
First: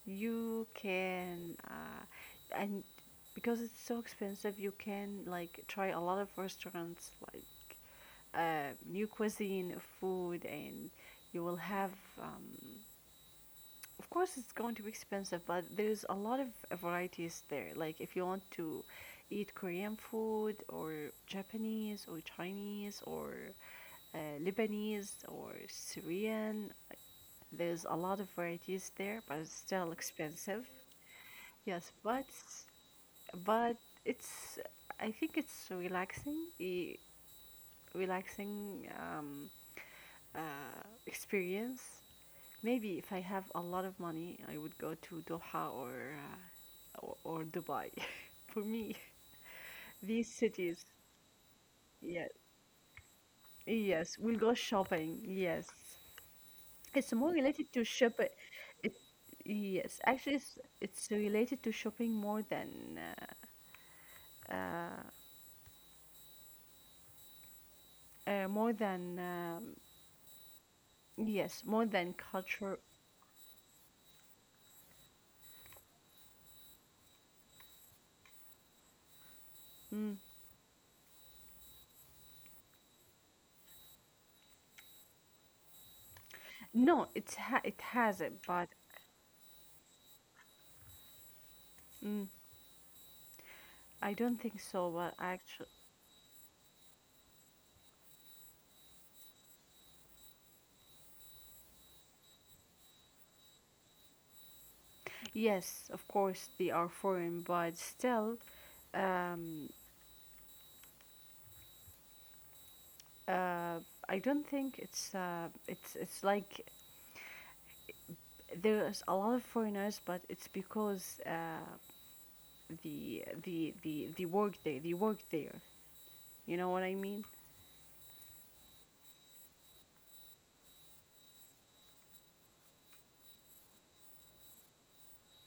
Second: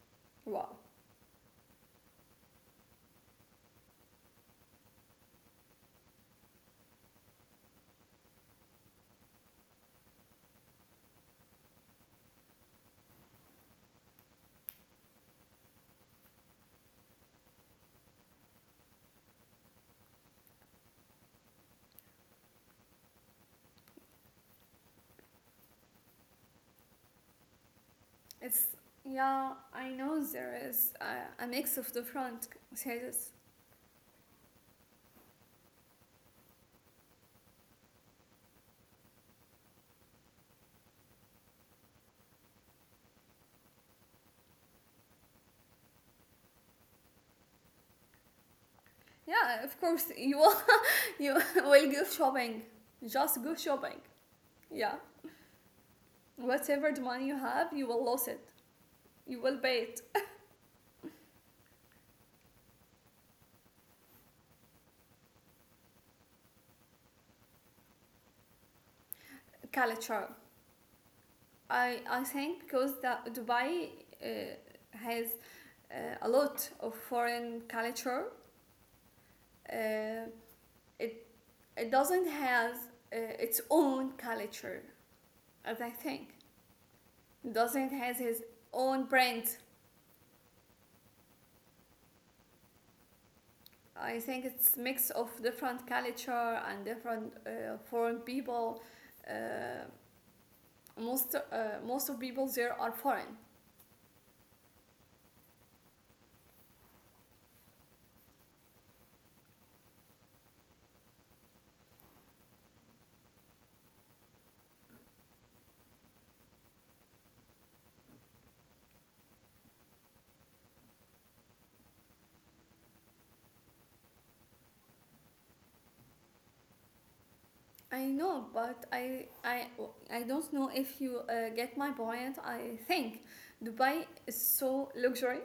S1: You
S2: Wow.
S1: can, and because it's so expensive, you can like try a lot of restaurants, like new cuisine, food, and you will have. Um, of course, it's going to be expensive, but there's a lot of varieties there. Like if you want to eat Korean food or Japanese or Chinese or uh, Lebanese or Syrian, there's a lot of
S2: It's
S1: varieties there, but
S2: yeah.
S1: it's
S2: I
S1: still
S2: know there
S1: expensive.
S2: is a mix
S1: Yes,
S2: of different sizes.
S1: but it's I think it's relaxing, the relaxing uh, experience. Maybe if I have a lot of money, I would go to Doha or Dubai. For me,
S2: Yeah. Of course,
S1: these
S2: you will
S1: cities,
S2: you will go
S1: yes,
S2: shopping. Just go shopping.
S1: yes, we'll go
S2: Yeah.
S1: shopping. Yes,
S2: Whatever the
S1: it's
S2: money
S1: more
S2: you have,
S1: related
S2: you
S1: to
S2: will lose
S1: shopping.
S2: it.
S1: It,
S2: You will pay it.
S1: yes, actually, it's related to shopping uh, uh, more than
S2: Culture.
S1: yes, more
S2: I
S1: than
S2: I think
S1: culture.
S2: because the Dubai uh, has a lot of foreign culture.
S1: Mm.
S2: Uh, it it doesn't have its own culture, as I think.
S1: No, it's
S2: It
S1: ha it
S2: doesn't
S1: has
S2: has
S1: it,
S2: his
S1: but
S2: own brand.
S1: mm, I
S2: I
S1: don't
S2: think
S1: think so.
S2: it's a
S1: But
S2: mix of
S1: actually,
S2: different culture and different foreign people. Uh, most uh, most of people there are foreign.
S1: yes, of course they are foreign, but still, um, uh, I don't think it's like there's a lot of foreigners, but it's because the work there, they work there. You know what I mean?
S2: I know, but I I don't know if you get my point. I think Dubai is so luxury,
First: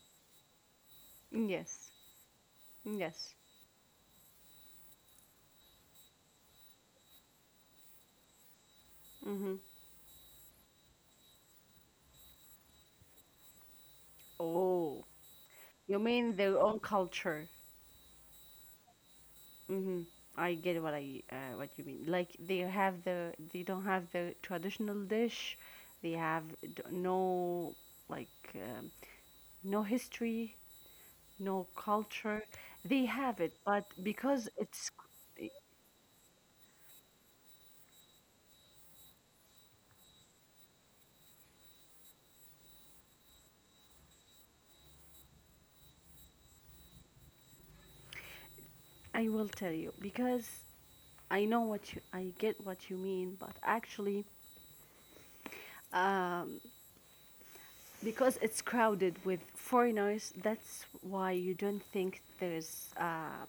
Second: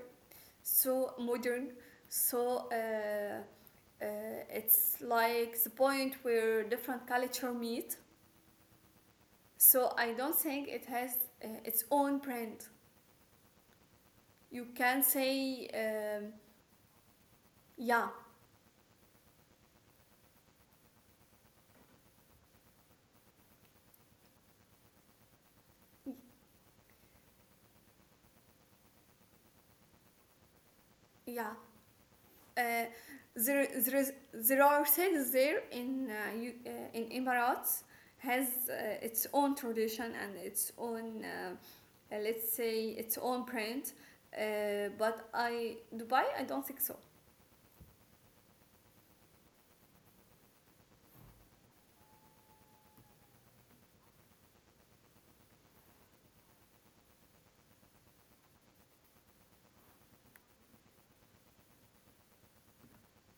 S2: so modern,
S1: Yes,
S2: so
S1: yes.
S2: uh, uh, it's like the point where different culture meet.
S1: Mm-hmm.
S2: So I don't think it has its own brand. You
S1: Oh.
S2: can say
S1: You mean their own culture?
S2: yeah,
S1: Hmm. I get what I what you mean. Like they have the they don't have the traditional dish. No, like no history,
S2: yeah.
S1: no culture.
S2: uh,
S1: They have it, but because
S2: there
S1: it's
S2: are cities
S1: c-
S2: there in in Emirates has its own tradition and its own let's say its own print. But I Dubai, I don't think so.
S1: I will tell you because I know what you I get what you mean, but actually um, because it's crowded with foreigners, that's why you don't think there is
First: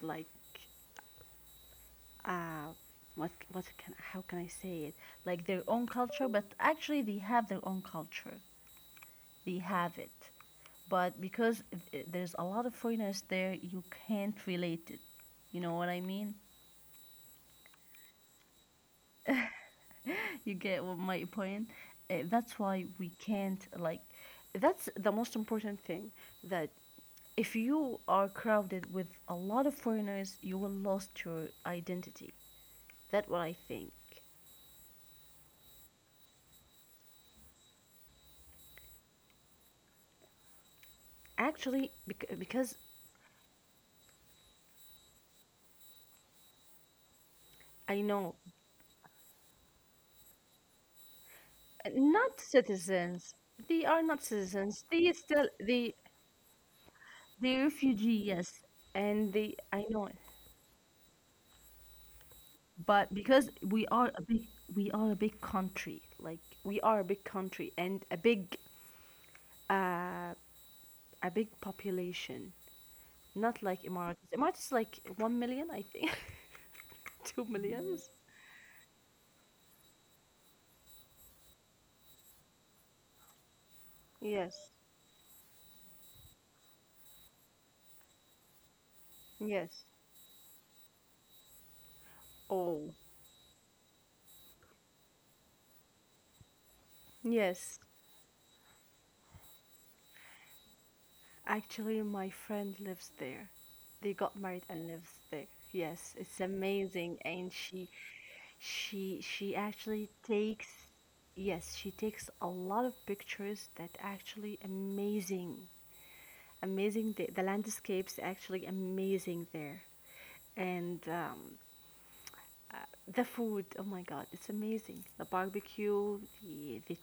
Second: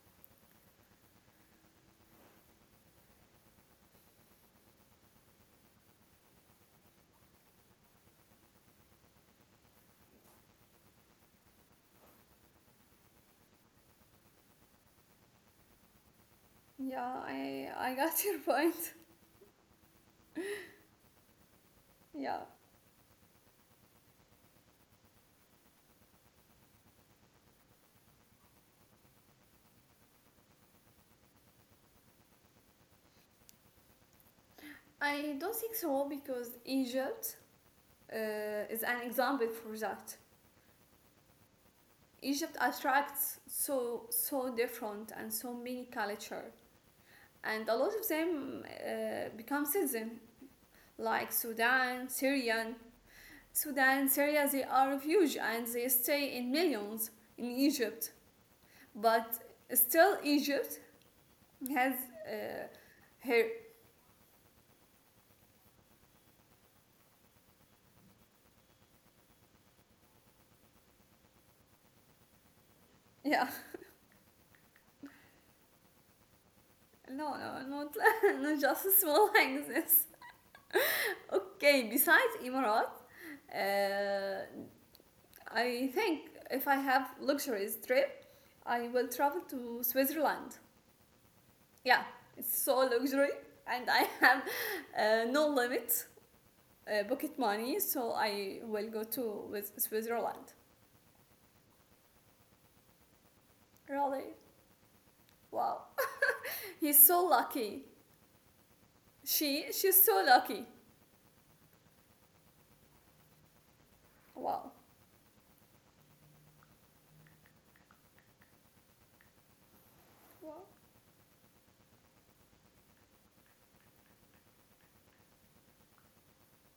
S1: like uh what can, how can I say it, like their own culture, but actually they have their own culture, they have it, but because there's a lot of foreigners there, you can't relate it, you know what I mean.
S2: Yeah, I got your point.
S1: You get what my point.
S2: Yeah,
S1: That's why we can't like that's the most important thing that if you are crowded with a lot of foreigners you will lost your identity, that's what I think,
S2: I don't think so because Egypt uh, is an example for that.
S1: actually because
S2: Egypt attracts so so different and so many culture and
S1: I
S2: a lot
S1: know.
S2: of them become citizen, like
S1: Not
S2: Sudan, Syrian.
S1: citizens. They are not
S2: Sudan, Syria,
S1: citizens.
S2: they are refugees and they stay in millions
S1: They
S2: in
S1: refugee,
S2: Egypt.
S1: yes. And they,
S2: But
S1: I know it.
S2: still, Egypt has uh,
S1: But because
S2: her
S1: we are a big we are a big country. Like we are a big country and uh a big population. Not
S2: yeah.
S1: like Emiratis. Emiratis is like 1 million, I think. Two
S2: No, no,
S1: millions.
S2: not not just small like this. Okay, besides Emirat, uh, I think if I have luxuries trip, I will travel
S1: Yes.
S2: to Switzerland. Yeah, it's
S1: Oh.
S2: so luxury, and I have no limit pocket
S1: Yes.
S2: money, so I will go to with Switzerland.
S1: Actually, my friend lives there. They got
S2: Really,
S1: married and lives there.
S2: wow,
S1: Yes, it's amazing.
S2: he's so
S1: And
S2: lucky.
S1: she
S2: She,
S1: actually
S2: she's so
S1: takes,
S2: lucky.
S1: yes, she takes a lot of pictures that actually
S2: Wow,
S1: amazing, amazing. The landscape's actually amazing there.
S2: wow.
S1: And uh, the food, oh my God, it's amazing. The barbecue, the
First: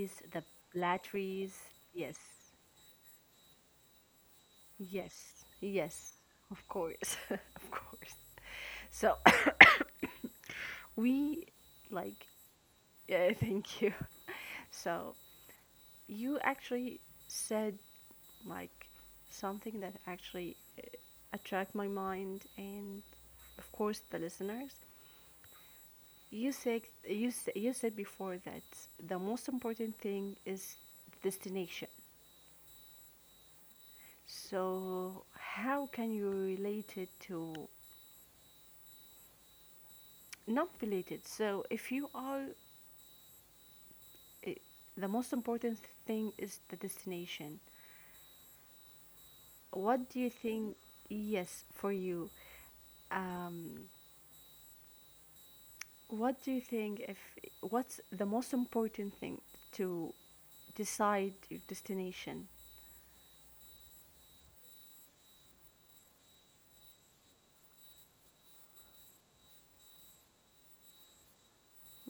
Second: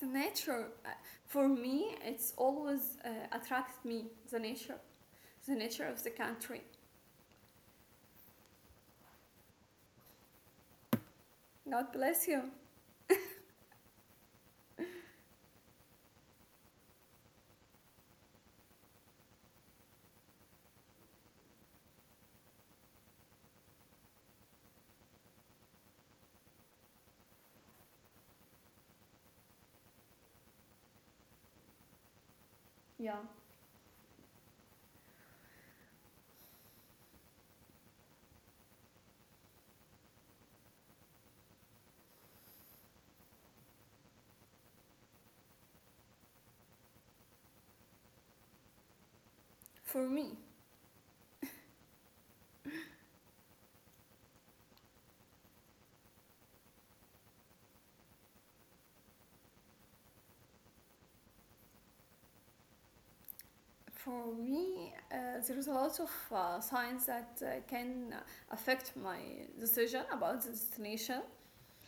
S2: The
S1: the
S2: nature, for
S1: blatteries.
S2: me,
S1: Yes.
S2: it's always attracted me. The nature,
S1: Yes,
S2: the nature of the
S1: yes,
S2: country.
S1: of course, of course. So we
S2: God
S1: like,
S2: bless you.
S1: yeah, thank you. So you actually said like something that actually attract my mind and of course the listeners. You said you said before that the most important thing is destination.
S2: Yeah,
S1: So how can you relate it to not related? So if you are it, the most important thing is the destination. What do
S2: for
S1: you
S2: me.
S1: think? Yes, for you. Um, what do you think? If what's the most important thing to decide your destination?
S2: For me, there is a lot of signs that can affect my decision about the destination.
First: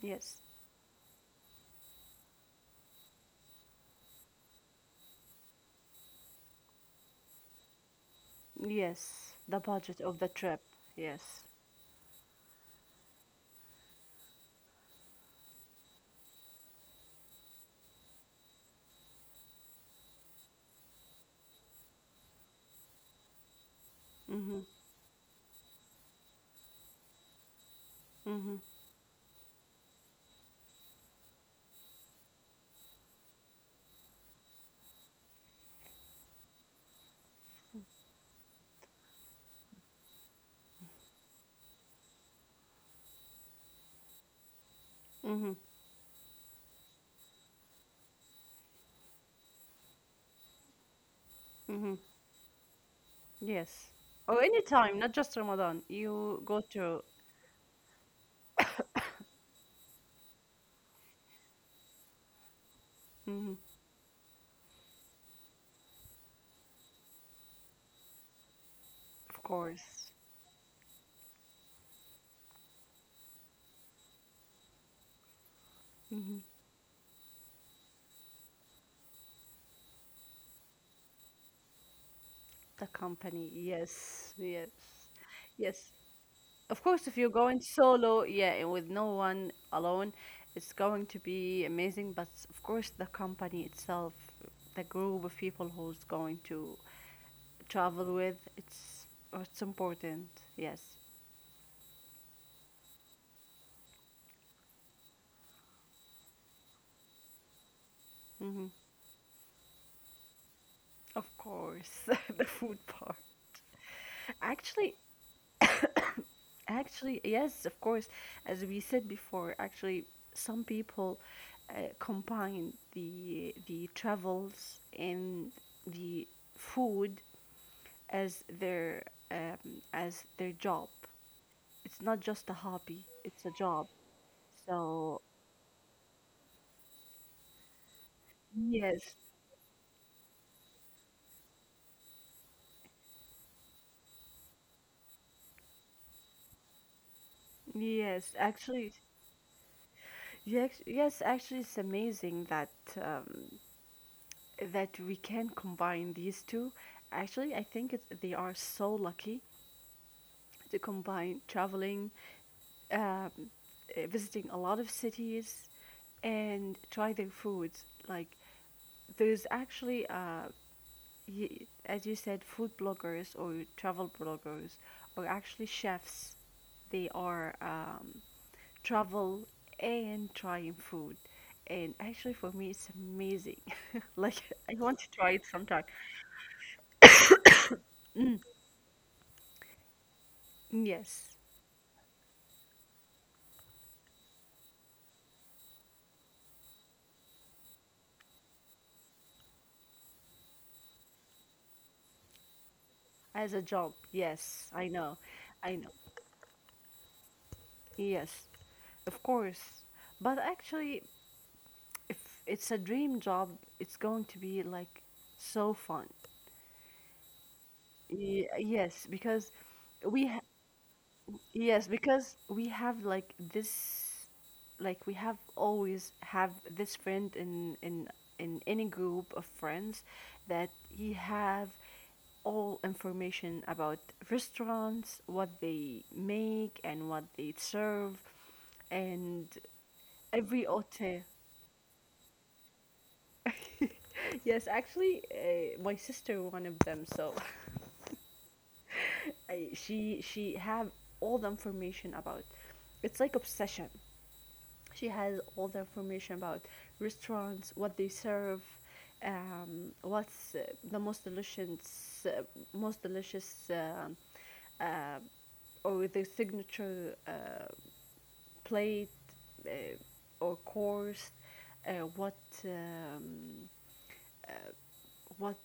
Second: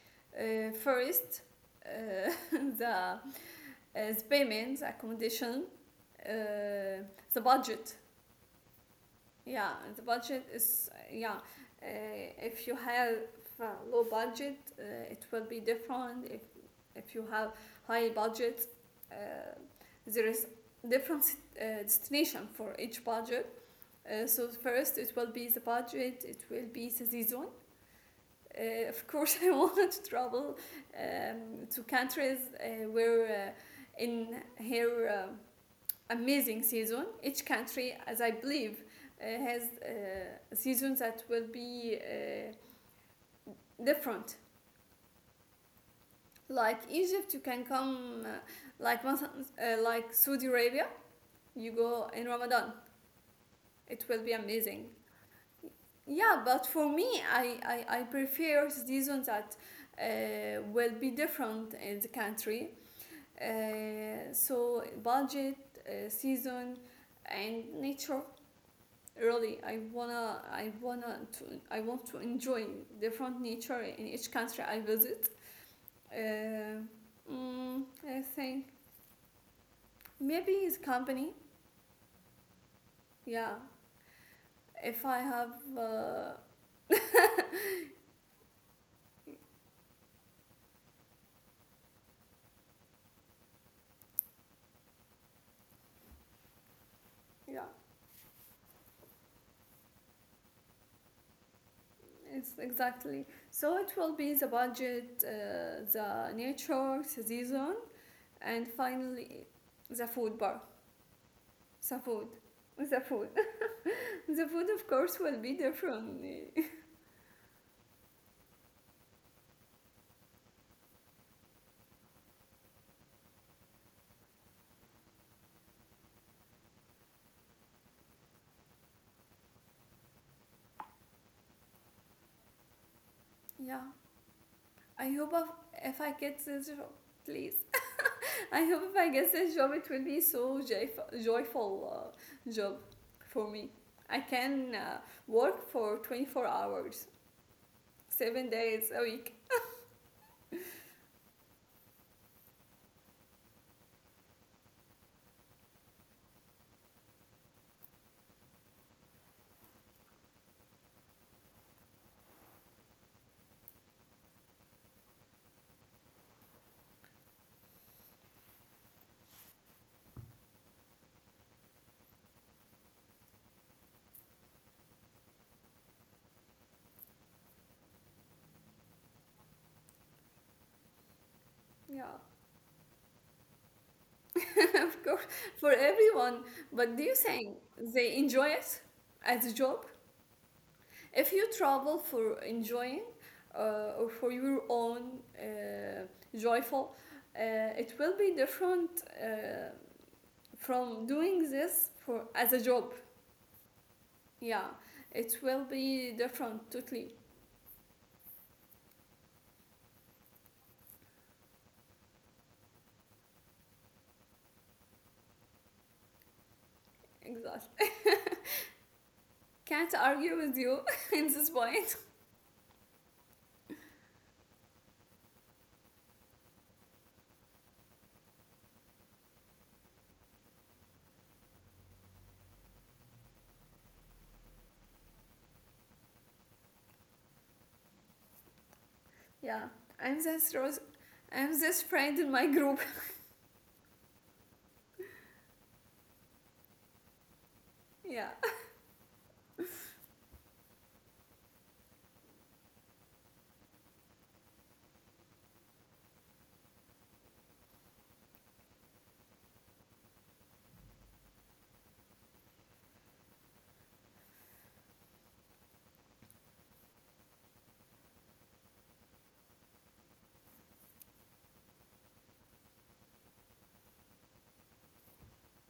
S1: Yes,
S2: First, uh, the, uh, the payments, accommodation, uh, the budget.
S1: yes. The
S2: Yeah,
S1: budget
S2: the
S1: of the
S2: budget
S1: trip.
S2: is, yeah,
S1: Yes.
S2: if you have uh, low budget, it will be different. If you have high budget, uh, there is different destination for each budget. So
S1: Mhm.
S2: first it will be the budget, it will be the season.
S1: Mhm.
S2: Of course, I want to travel to countries where in here amazing season. Each country, as I believe, has seasons that will be different.
S1: Mhm.
S2: Like Egypt, you can come like Saudi Arabia. You
S1: Mhm.
S2: go in Ramadan.
S1: Yes.
S2: It will be
S1: Or any
S2: amazing.
S1: time, not just Ramadan. You
S2: Yeah,
S1: go
S2: but for
S1: to.
S2: me, I prefer season that will be different in the country.
S1: Mhm.
S2: So budget, season, and nature.
S1: Of
S2: Really,
S1: course.
S2: I want to enjoy different nature in each country I visit.
S1: Mhm.
S2: Uh, mm, I think maybe it's company.
S1: The company.
S2: Yeah,
S1: Yes. Yes.
S2: if I have,
S1: Yes. Of course, if you're going solo, yeah, and with no one alone, it's going to be amazing. But of course, the company itself, the group of people who's going to
S2: yeah.
S1: travel with, it's important. Yes,
S2: It's exactly. So it will be the budget, the nature, the season,
S1: hmm
S2: and finally the food bar.
S1: of
S2: The
S1: course,
S2: food.
S1: the food
S2: The
S1: part.
S2: food. The food,
S1: Actually,
S2: of course, will be different.
S1: actually, yes, of course. As we said before, actually, some people combine the travels and the food as their um, as their job. It's not just a hobby; it's a
S2: Yeah.
S1: job.
S2: I
S1: So
S2: hope if I get this job, please. I hope if
S1: yes,
S2: I get this job, it will be so joyful job for me. I can work for 24 hours,
S1: yes,
S2: 7 days
S1: actually,
S2: a week.
S1: yes, yes, actually, it's amazing that um, that we can combine these two. Actually, I think it's, they are so lucky to combine traveling, um, visiting a lot of cities, and try their foods. Like there's actually as you said, food bloggers or travel bloggers, or actually chefs, they are travel and trying food. And
S2: Yeah.
S1: actually, for me, it's amazing. Like, I
S2: Of
S1: want to
S2: course,
S1: try it
S2: for
S1: sometime.
S2: everyone. But do you think they enjoy it as a job? If
S1: Yes,
S2: you travel for enjoying or for your own joyful, it will be different uh, from doing this for as a job.
S1: as a job.
S2: Yeah,
S1: Yes, I know.
S2: it will
S1: I know.
S2: be different totally.
S1: Yes, of course. But actually, if it's a dream job, it's going to be like so fun.
S2: Exactly.
S1: Yes, because
S2: Can't
S1: we
S2: argue
S1: ha
S2: with you in this
S1: yes,
S2: point.
S1: because we have like this, like we have always have this friend in any group of friends that he have all information about restaurants, what they make and what they serve, and
S2: Yeah, I'm this
S1: every
S2: rose.
S1: hotel.
S2: I'm this friend in my group.
S1: Yes, actually, my sister one of them. So
S2: Yeah.
S1: I she have all the information about. It's like obsession. She has all the information about restaurants, what they serve, what's the most delicious, um uh, or the signature plate or course, uh, what um, what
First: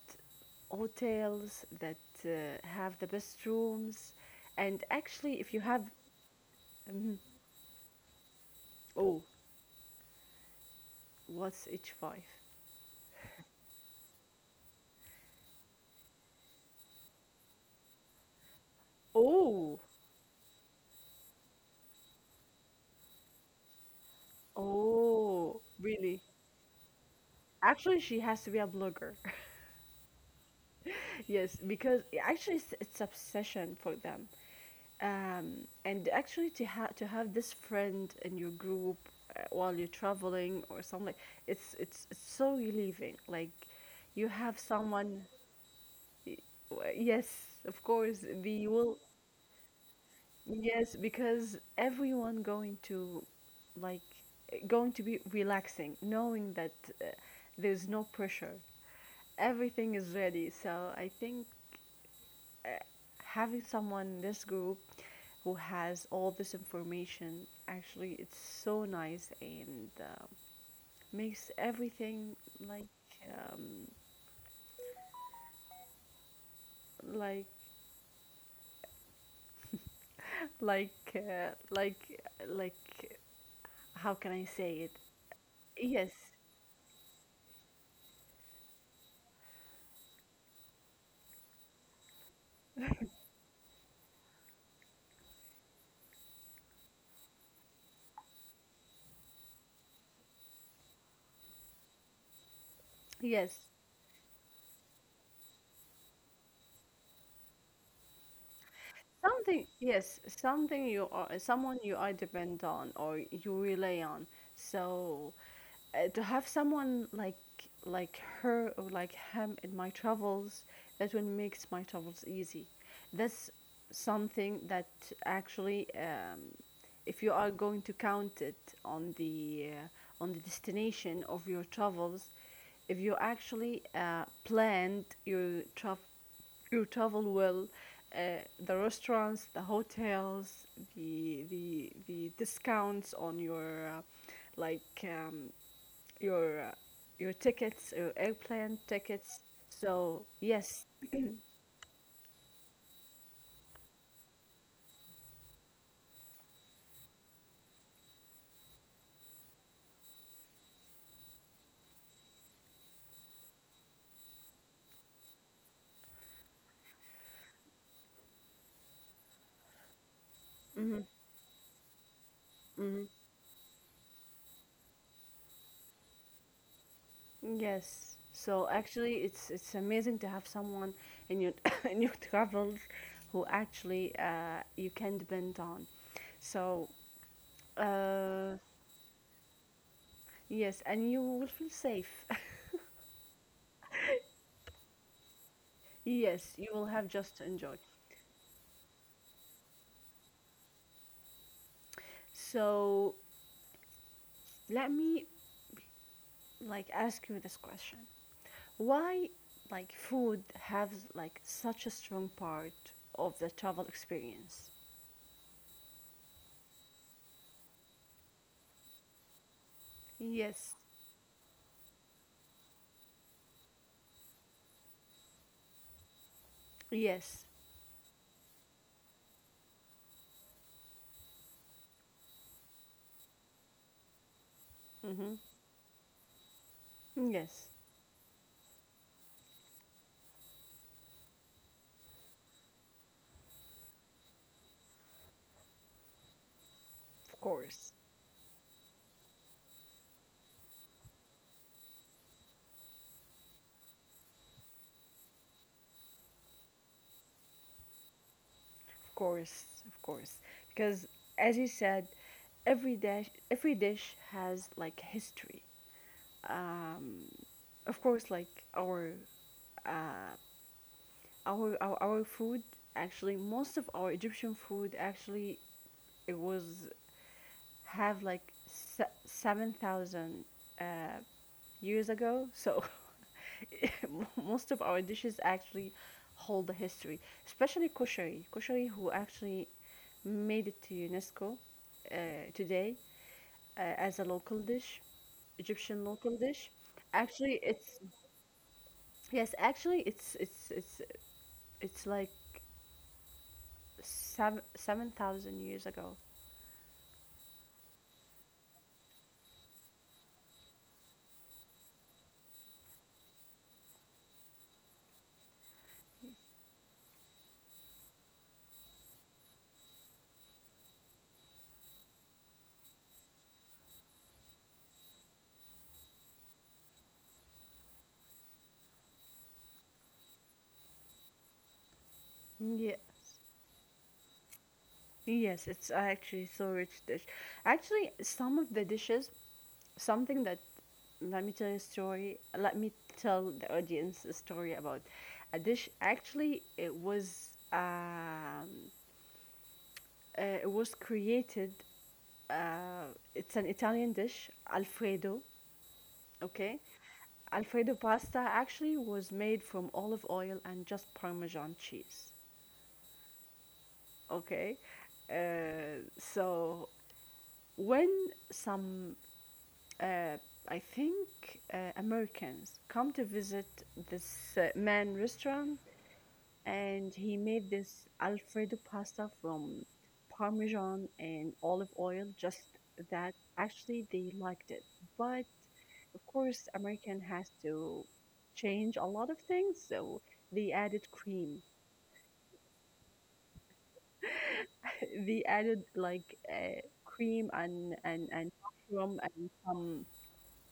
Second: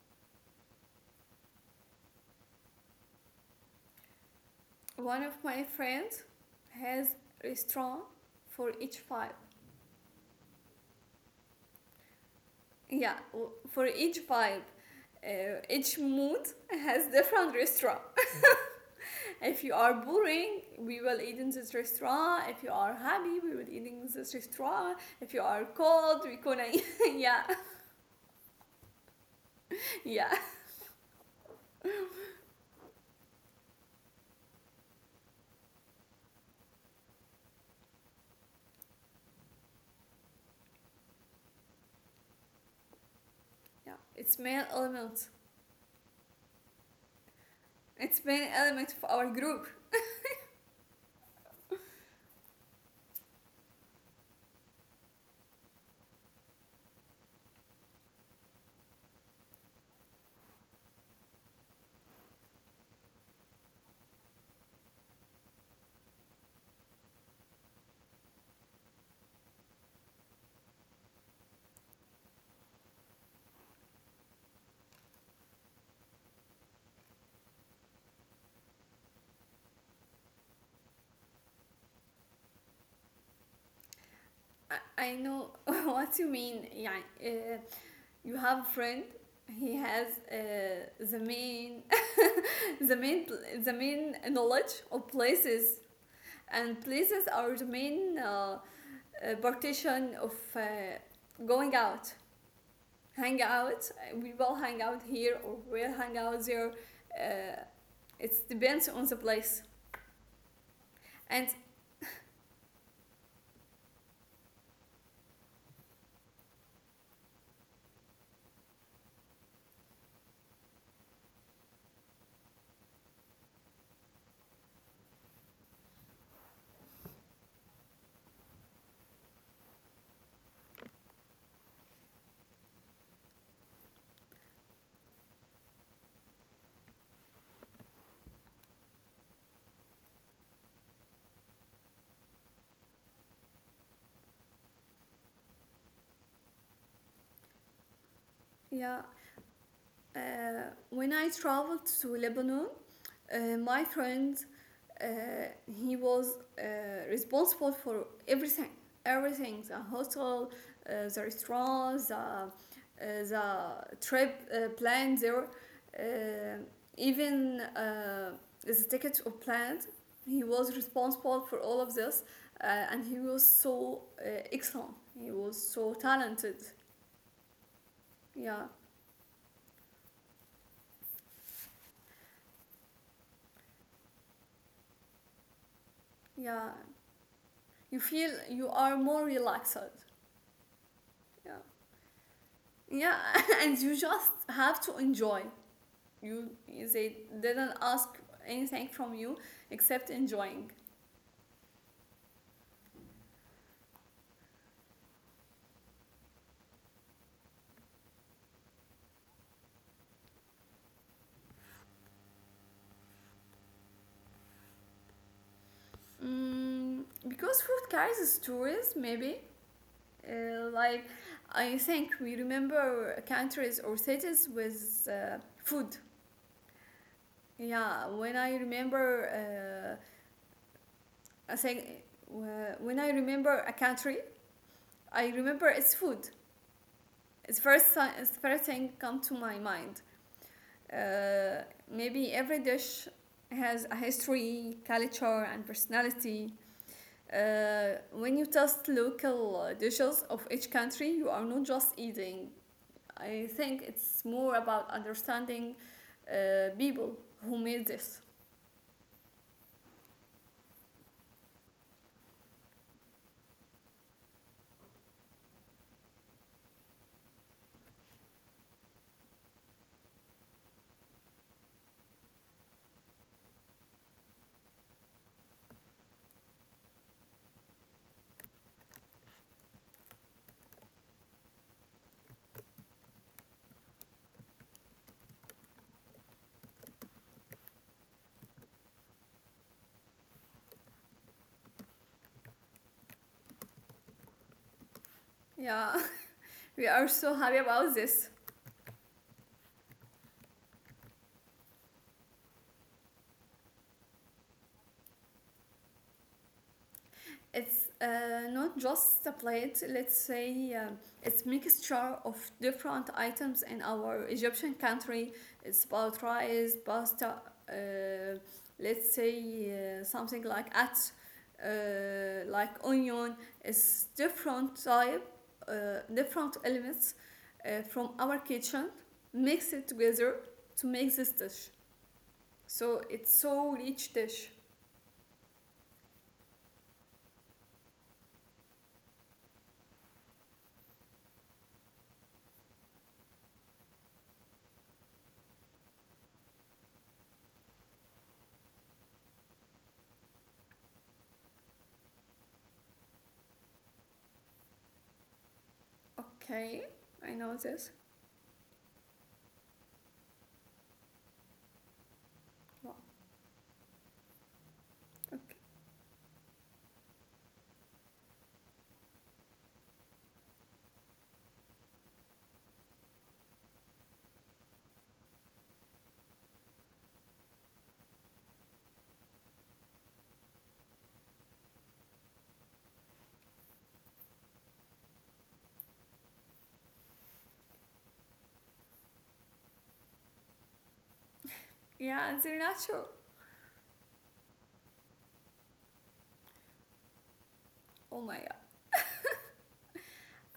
S1: hotels that have the best rooms, and
S2: One of
S1: actually, if you
S2: my
S1: have,
S2: friends has
S1: mhm,
S2: restaurant for each
S1: oh,
S2: vibe.
S1: what's H five?
S2: Yeah, for each vibe, each mood has different restaurant. If you
S1: Oh,
S2: are boring, we will eat in this restaurant. If you are happy, we will eat in this restaurant. If you
S1: oh,
S2: are
S1: really?
S2: cold, we gonna eat. Yeah,
S1: Actually, she has to be a blogger.
S2: yeah,
S1: yes, because actually it's obsession for them. And actually to have this friend in your group while you're traveling or something, it's so relieving. Like
S2: yeah.
S1: you
S2: It's
S1: have
S2: main
S1: someone.
S2: element.
S1: y- Yes, of course.
S2: It's
S1: The
S2: main
S1: will.
S2: element of our group.
S1: Yes, because everyone like going to be relaxing, knowing that uh, there's no pressure, everything is ready. So I think having someone in this group who has all this information actually it's so nice, and makes everything like um, like like uh, like like how can I
S2: I,
S1: say it?
S2: I know
S1: Yes,
S2: what you mean. Yeah, uh, you have a friend he has the main the main the main knowledge of places and places are the main partition of going out hang
S1: yes.
S2: out. We will hang out here or we'll hang out there, uh, it depends on the place
S1: Something, yes, something you are,
S2: and
S1: someone you are depend on or you rely on. So to have someone like her or like him in my travels, that will makes my travels easy, that's something that actually, if you are going to count it on the destination of your travels, if you actually planned your travel well, the restaurants, the hotels, the discounts on like um, your uh, your tickets, your airplane
S2: yeah.
S1: tickets. So
S2: uh,
S1: yes,
S2: when I traveled to Lebanon, my friend, uh, he was responsible for everything, everything, the hotel, the restaurant, the trip planned there, uh, even the tickets of plans. He was
S1: hmm
S2: responsible for all of this,
S1: hmm
S2: and he was so excellent. He was so talented.
S1: yes. So
S2: Yeah,
S1: actually, it's amazing to have someone in your in your travels who actually you can depend on.
S2: yeah.
S1: So
S2: You feel
S1: uh,
S2: you are more relaxed.
S1: yes, and you will
S2: Yeah.
S1: feel safe.
S2: Yeah, and you just have to enjoy. You
S1: yes, you will have
S2: they
S1: just to enjoy.
S2: didn't ask anything from you except enjoying.
S1: So let me like ask you this question. Why, like, food has like such a strong part of the travel experience?
S2: Mm, because food carries stories, maybe.
S1: Yes.
S2: Like I think we remember countries or cities with food.
S1: Yes.
S2: Yeah, when I remember, I think when I remember a country, I
S1: Mm-hmm.
S2: remember its food. It's
S1: Yes.
S2: first, it's first thing come to my mind. Uh, Maybe every dish has a history, culture, and personality.
S1: Of course.
S2: When you taste local dishes of each country, you are not just eating. I think it's more about understanding people who made this.
S1: Of course. Of course. Because as you said, every dish has like history. Um, of course, like uh, our food, actually most of our Egyptian food actually, it was have like 7,000 years uh, years ago. So most of our dishes actually hold a history, especially kushari. Kushari, who actually made it to UNESCO uh, today, as a local dish, Egyptian
S2: Yeah,
S1: local dish.
S2: we are so
S1: Actually,
S2: happy
S1: it's
S2: about this.
S1: yes, actually it's like seven thousand years ago.
S2: It's not just a plate. Let's say it's mixture of different items in our Egyptian country. It's about rice, pasta. Uh, let's say something like at, like onion. It's different type, uh, different elements from our kitchen, mix it together to make this dish. So
S1: Yes.
S2: it's so rich dish.
S1: Yes, it's actually so rich dish. Actually, some of the dishes, something that, let me tell you a story. Let me tell the audience a story about a dish. Actually, it was created. Uh, it's an Italian dish, Alfredo. Okay,
S2: Okay, I know
S1: Alfredo
S2: this.
S1: pasta actually was made from olive oil and just Parmesan cheese.
S2: Wow,
S1: Okay,
S2: okay.
S1: so when some uh, I think Americans come to visit this man restaurant and he made this Alfredo pasta from Parmesan and olive oil just, that actually they liked it, but of course American has to change a lot of things, so they added cream.
S2: Yeah, and Nacho.
S1: they added like cream, and
S2: Oh
S1: and
S2: my
S1: and
S2: god.
S1: mushroom and some.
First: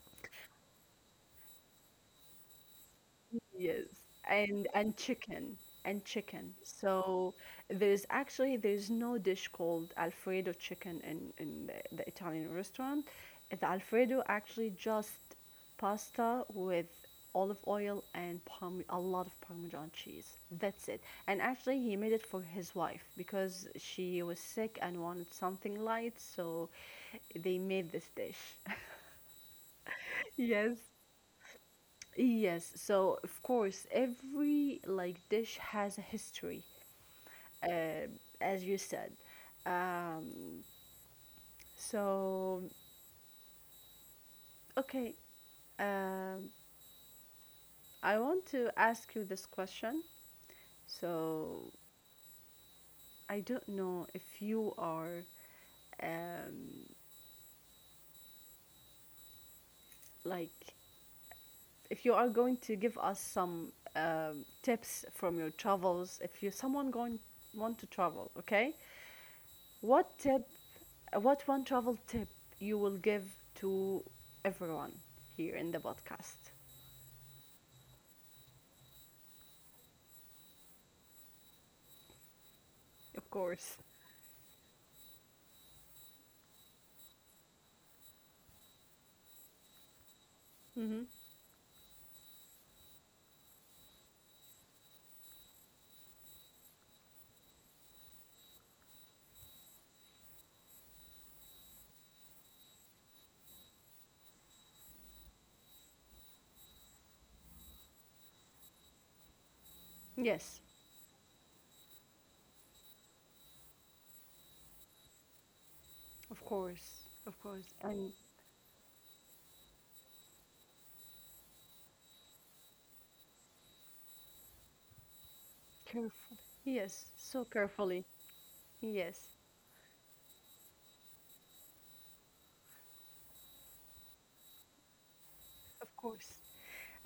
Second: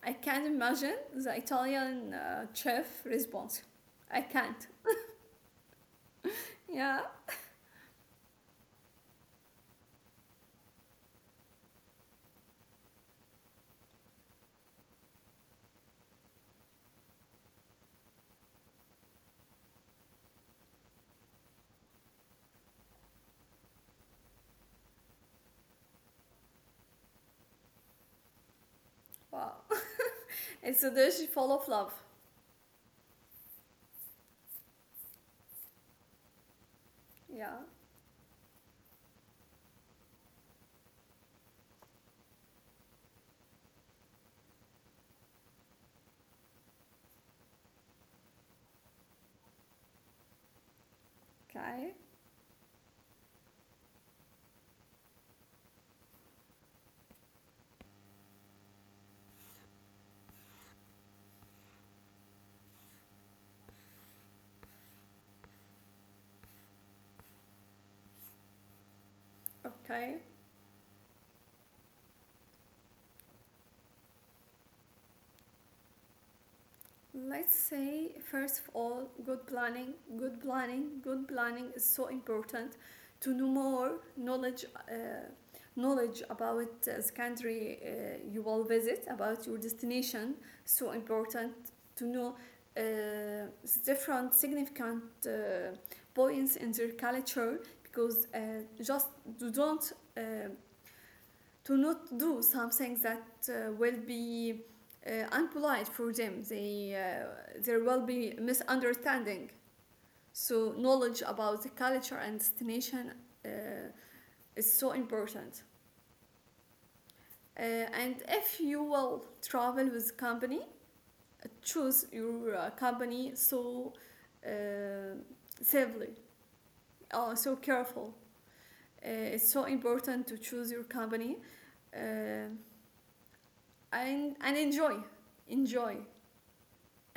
S2: I can't imagine the Italian chef response.
S1: Yes,
S2: I
S1: and
S2: can't.
S1: and chicken and chicken.
S2: Yeah.
S1: So there's actually there's no dish called Alfredo chicken in the Italian restaurant. The Alfredo actually just pasta with olive oil and parm a lot of Parmesan cheese. That's it. And actually he made it for his wife because she was sick and wanted something light, so they made this dish.
S2: Wow. It's
S1: Yes.
S2: a dish full of love.
S1: Yes, so of course, every like dish has a history,
S2: Yeah.
S1: uh, as you said. Um, so okay, um, I want to ask you this question. So
S2: Okay.
S1: I don't know if you are, um, like if you are going to give us some tips from your travels, if you someone going want to travel, okay?
S2: Okay.
S1: What tip, what one travel tip you will give to everyone here in the podcast?
S2: Let's say, first of all, good planning. Good planning. Good planning is so important
S1: Of
S2: to know
S1: course.
S2: more knowledge, knowledge about the country you will visit, about your destination. So
S1: Mm-hmm.
S2: important to know the different significant points in their culture because just you don't um, to not do something that will be unpolite for them. They, there will be misunderstanding.
S1: Yes,
S2: So knowledge about the culture and destination uh, is so important.
S1: of course.
S2: And
S1: And
S2: if you will travel with company, choose your company so uh, safely,
S1: yes,
S2: so
S1: so
S2: careful.
S1: carefully. Yes,
S2: It's so important to choose your company uh, and enjoy, enjoy
S1: of course.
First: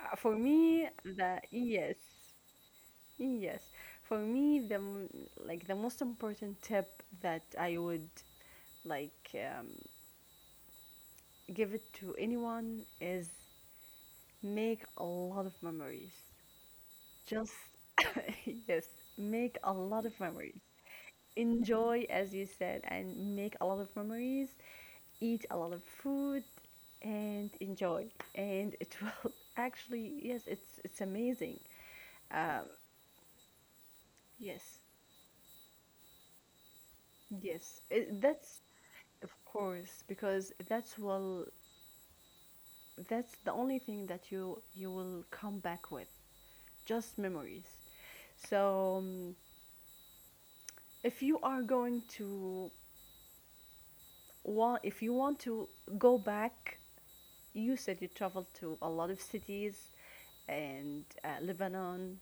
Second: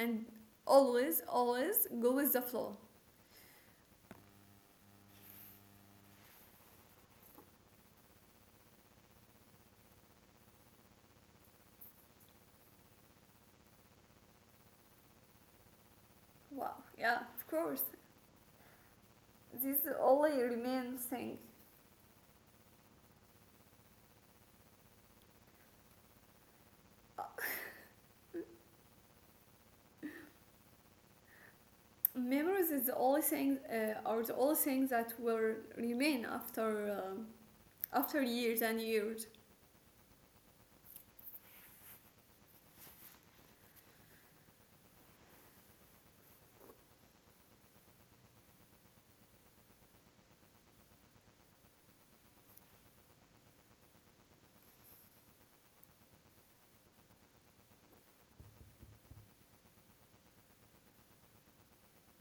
S1: For me,
S2: always
S1: the
S2: always
S1: yes,
S2: go with the flow.
S1: yes. For me, like the most important tip that I would like, give it to anyone, is make a lot of memories.
S2: Wow, yeah, of
S1: Just,
S2: course,
S1: yes, make
S2: this
S1: a
S2: is the
S1: lot of
S2: only
S1: memories.
S2: remain thing.
S1: Enjoy, as you said, and make a lot of memories. Eat a lot of food and enjoy. And it will, actually, yes, it's amazing. Um,
S2: Memories is the only thing are the only
S1: yes,
S2: thing that will remain after
S1: yes,
S2: after
S1: that's,
S2: years and years.
S1: of course, because that's the only thing that you will come back with, just memories. So, if you are going to, if you want to go back, you said you traveled to a lot of cities and, Lebanon,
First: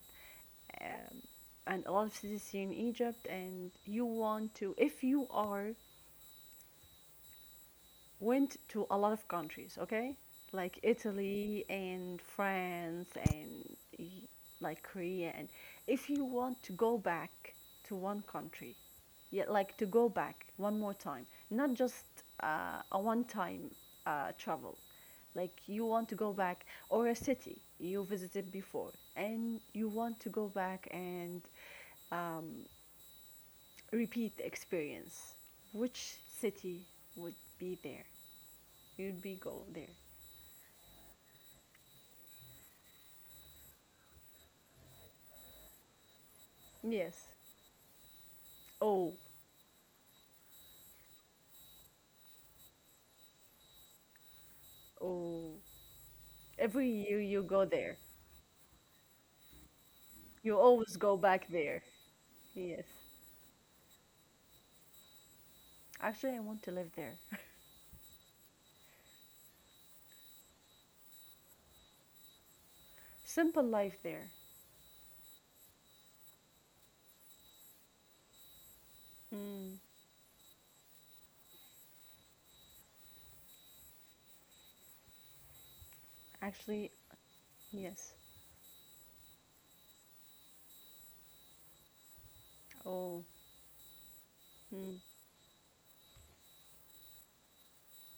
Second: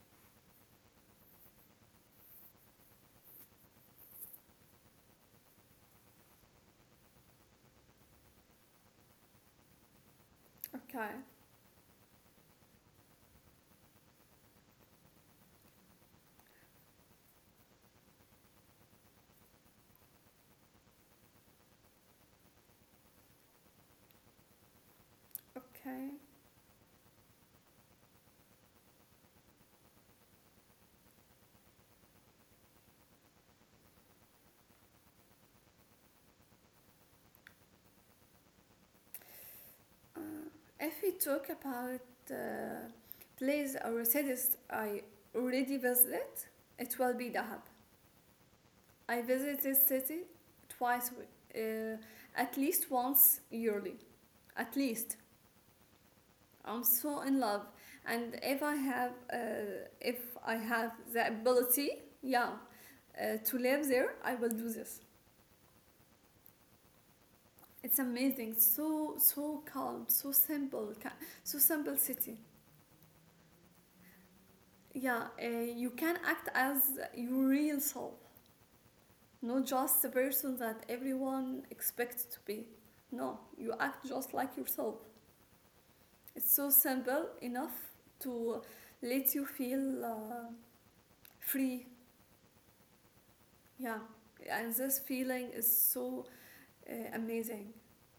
S1: um, and a lot of cities here in Egypt, and you want to, if you are went to a lot of countries, okay? Like
S2: Okay,
S1: Italy and France and like Korea. And if you want to go back to one country, yeah, like to go back one more time, not just a one time travel, like you want
S2: okay,
S1: to go back or a city you visited before and you want to go back and um, repeat the experience, which city would be there? You'd be go there.
S2: uh, if we talk about uh, place or cities I already visited, it will be
S1: Yes.
S2: Dahab.
S1: Oh,
S2: I visit this city twice, uh, at least once yearly, at least.
S1: oh.
S2: I'm
S1: Every year
S2: so in
S1: you
S2: love,
S1: go there.
S2: and if I have if I
S1: You
S2: have
S1: always go
S2: the
S1: back there.
S2: ability, yeah,
S1: Yes.
S2: to live there I will do this.
S1: Actually, I want to live there.
S2: It's amazing, so so calm, so simple, so simple city.
S1: Simple life there.
S2: Yeah, you can act as your real self, not
S1: Mm.
S2: just the person that everyone expects to be. No, you act just like yourself. It's so
S1: Actually,
S2: simple enough
S1: yes.
S2: to let you feel free.
S1: Oh,
S2: Yeah, and
S1: mm.
S2: this feeling is so amazing.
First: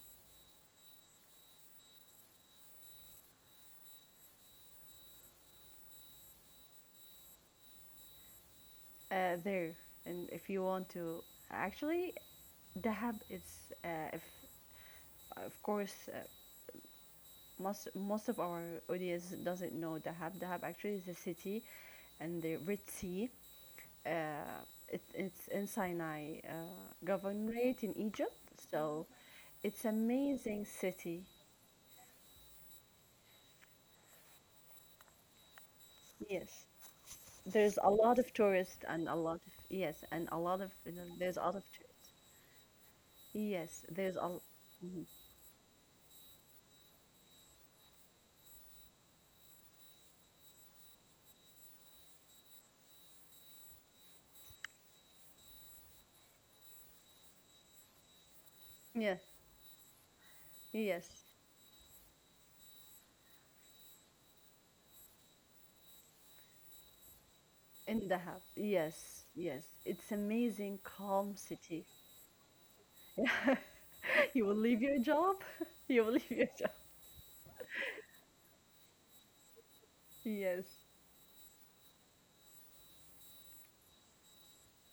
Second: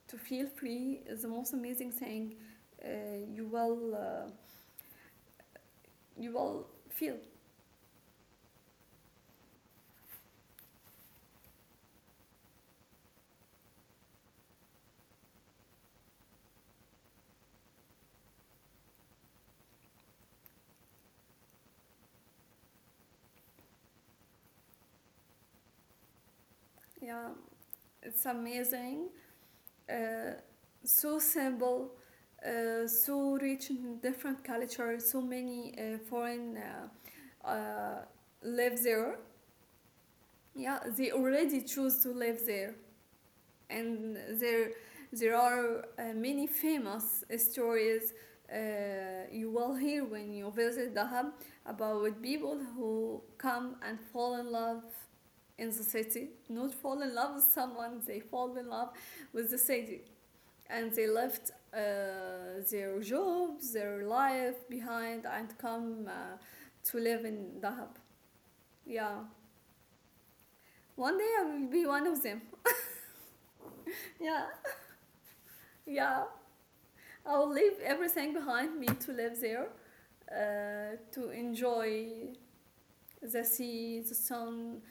S2: To feel free is the most amazing thing uh, you will uh, you will feel.
S1: There. And if you want to, actually, Dahab is, if, of course, most of our audience doesn't know Dahab. Dahab actually is a city, and the Red Sea, uh, it's in Sinai
S2: Yeah,
S1: governorate in
S2: it's
S1: Egypt. So
S2: amazing.
S1: it's
S2: Uh,
S1: amazing
S2: so
S1: city.
S2: simple, so rich in different cultures. So many uh, foreign
S1: Yes,
S2: uh,
S1: there's a
S2: uh,
S1: lot of tourists
S2: live
S1: and a
S2: there.
S1: lot of yes, and a lot of
S2: Yeah, they
S1: there's a lot
S2: already
S1: of
S2: choose to
S1: tourists.
S2: live there.
S1: Yes, there's
S2: And
S1: a.
S2: there
S1: Mhm.
S2: there are many famous stories you will hear when you visit the about people who come and fall in love in the city, not fall in love with someone, they fall in love
S1: Yes,
S2: with the city, and they
S1: yes
S2: left their jobs their life behind and come to live in the
S1: in Dahab. Yes,
S2: yeah.
S1: yes, it's amazing,
S2: One
S1: calm
S2: day I will
S1: city.
S2: be one of them.
S1: You
S2: Yeah,
S1: will leave your job. You will
S2: yeah,
S1: leave your job.
S2: I'll leave everything behind me to live there,
S1: Yes.
S2: to enjoy the sea, the sun,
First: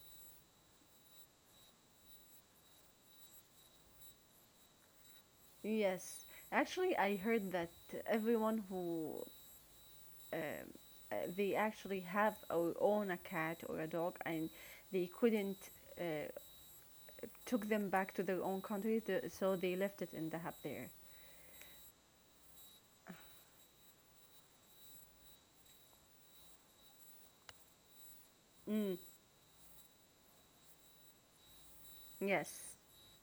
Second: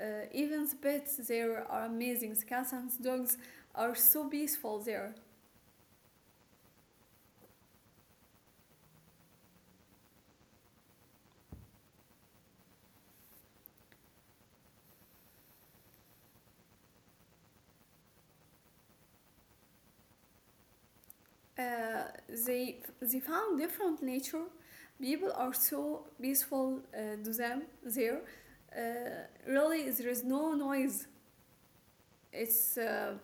S2: even the pets there are amazing. The cats and the dogs are so peaceful there.
S1: Yes. Actually, I heard that everyone who, um, they actually have or own a cat or a dog, and they couldn't uh, took them back to their own country, so they left it in the hub there.
S2: Uh, they found different nature. People are so peaceful to them there.
S1: Mm,
S2: Really, there is no noise.
S1: yes.
S2: it's uh,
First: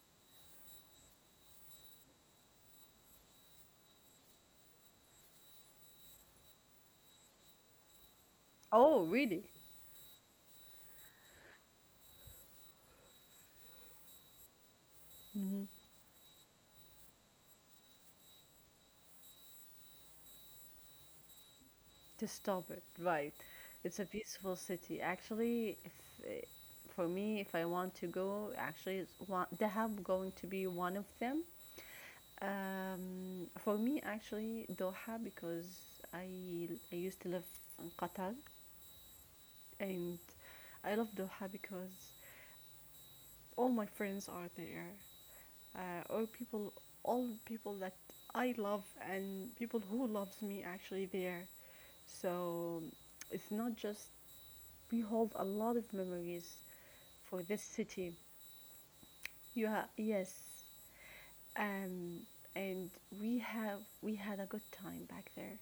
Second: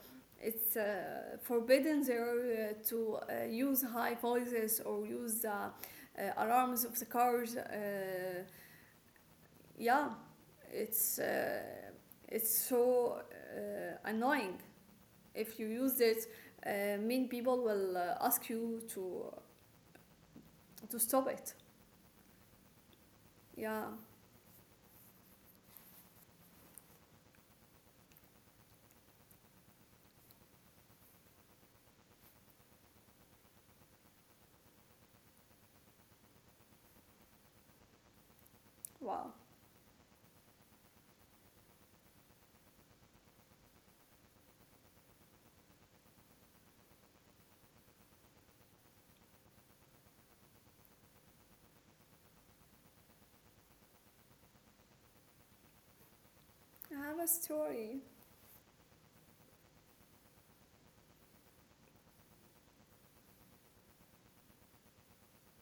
S2: it's forbidden there to use high voices or use the alarms of the cars.
S1: Oh really.
S2: Yeah, it's it's so annoying. If
S1: Mm-hmm.
S2: you use it, mean people will ask you to stop it.
S1: To stop it, right.
S2: Yeah,
S1: It's a beautiful city actually, if, uh, for me, if I want to go, actually, it's one, the hub going to be one of them. For me, actually, Doha, because i I used to live in Qatar,
S2: wow.
S1: and I love Doha because all my friends are there, uh, all people, all people, that I love and people who loves me actually there. So it's not just, we hold a lot of memories
S2: I have a
S1: for this
S2: story.
S1: city. Yeah, yes, um, and we had a good time back there.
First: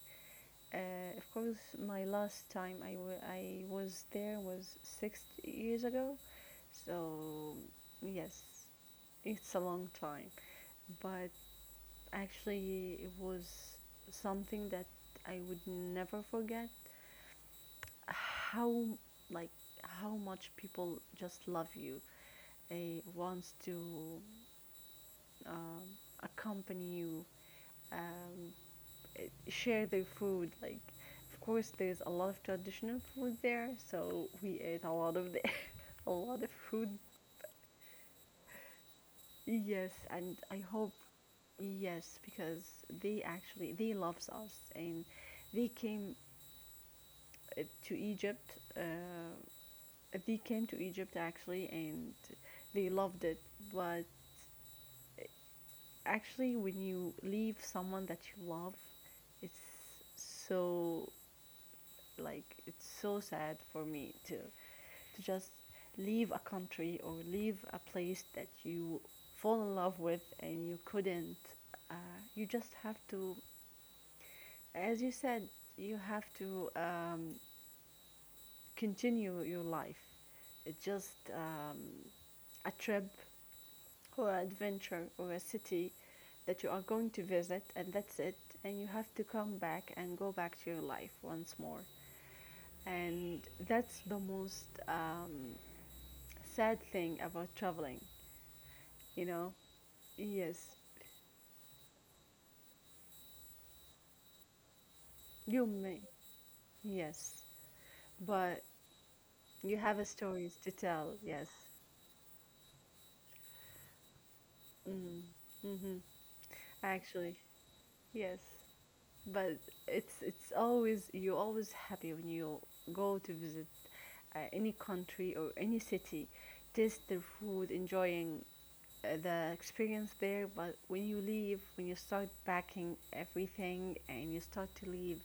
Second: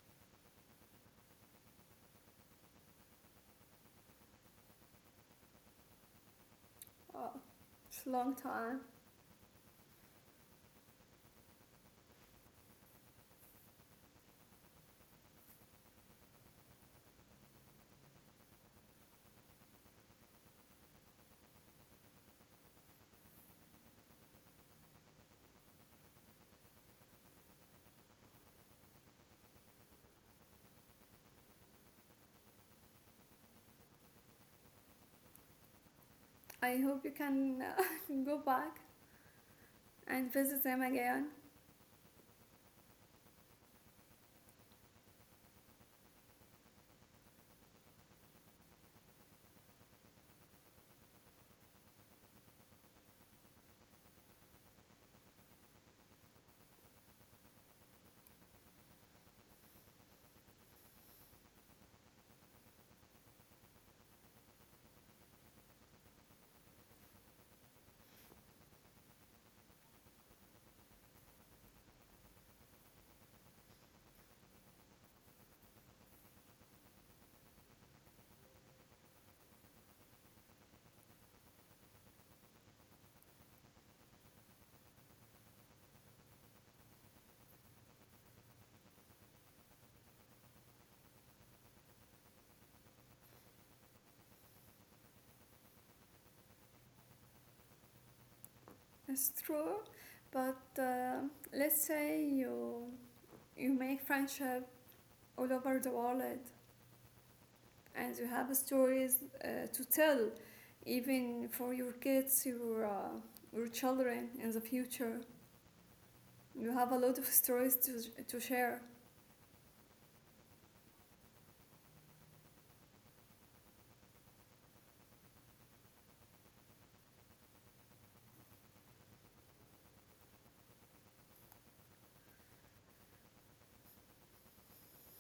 S1: Of course, my last time I was there was 6 years ago,
S2: Wow,
S1: so
S2: it's a long
S1: yes,
S2: time.
S1: it's a long time. But actually, it was something that I would never forget. How, like how much people just love you, wants to, um, accompany you, um, share their food. Like, of course, there's a lot of traditional food there, so we ate a lot of a lot of
S2: I
S1: food.
S2: hope you can go back
S1: Yes,
S2: and
S1: and I
S2: visit them
S1: hope
S2: again.
S1: yes, because they actually they loves us and they came to Egypt. They came to Egypt, actually, and they loved it. But actually, when you leave someone that you love, it's so, like it's so sad for me to just leave a country or leave a place that you fall in love with, and you couldn't, you just have to, as you said, you have to, continue your life, it's just a trip or an adventure or a city that you are going to visit, and that's it, and you have to come back and go back to your life once more. And that's the most, sad thing about traveling, you
S2: It's
S1: know?
S2: true, but
S1: Yes,
S2: let's say you you make friendship all
S1: you
S2: over the
S1: may,
S2: world,
S1: yes,
S2: and you have
S1: but
S2: stories
S1: you
S2: to
S1: have a
S2: tell,
S1: stories to tell, yes.
S2: even for your kids, your children in the
S1: Mm,
S2: future.
S1: mm-hmm.
S2: You have a lot of
S1: Actually,
S2: stories
S1: yes.
S2: to share.
S1: But it's always, you're always happy when you go to visit any country or any city, taste their food, enjoying the experience there, but when you leave, when you start packing everything and you start to leave,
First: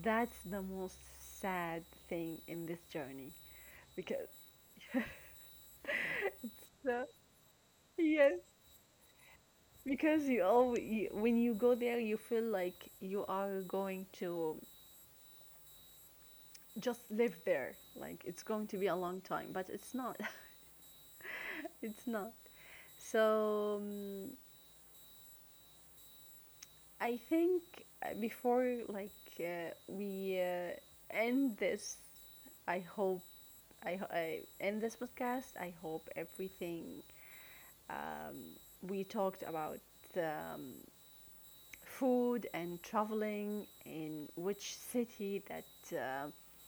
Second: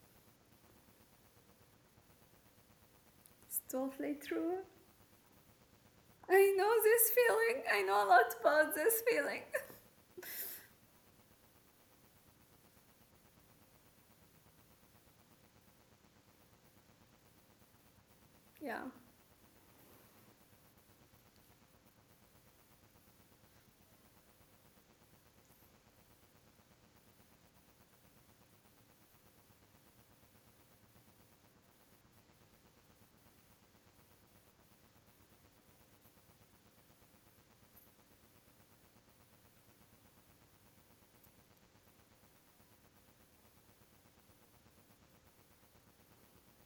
S1: that's the most sad thing in this journey,
S2: It's totally
S1: because
S2: true. I know
S1: the,
S2: this feeling. I know a lot
S1: yes,
S2: about this feeling.
S1: because you always, when you go there, you feel like you are going to just live there, like it's going to be
S2: Yeah,
S1: a long time, but it's not. it's not. So, I think, before like, we end this, I hope, I end this podcast. I hope everything, um, we talked about, um, food and traveling, in which city that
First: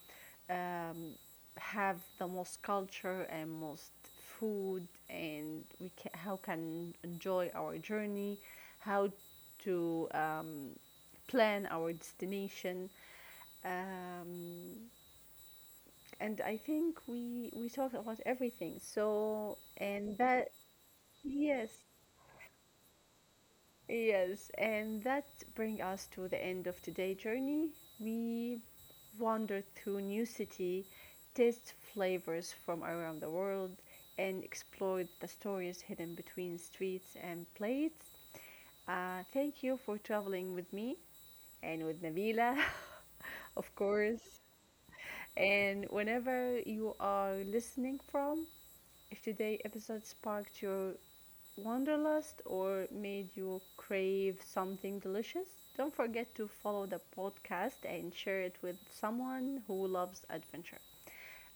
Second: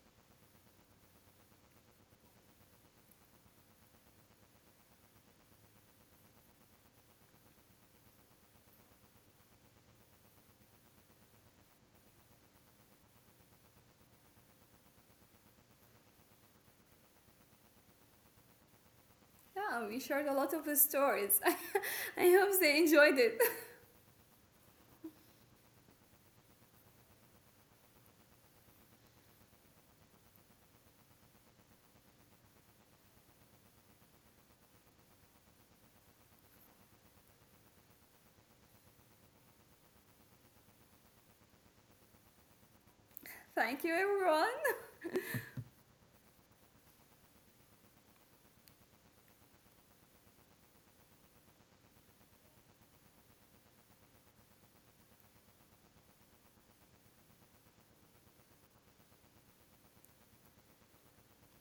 S1: um, have the most culture and most food, and we can, how can enjoy our journey, how to, plan our destination, um, and I think we talked about everything, so
S2: yeah. We
S1: and
S2: shared a
S1: that,
S2: lot of stories.
S1: yes.
S2: I hope they enjoyed it.
S1: Yes, and that brings us to the end of today's journey. We wandered through new city, taste flavors from around the world, and explored the stories hidden between streets and plates. Thank you for traveling with me and with Nabila, of
S2: Thank you,
S1: course.
S2: everyone.
S1: And whenever you are listening from, if today's episode sparked your wanderlust or made you crave something delicious, don't forget to follow the podcast and share it with someone who loves adventure.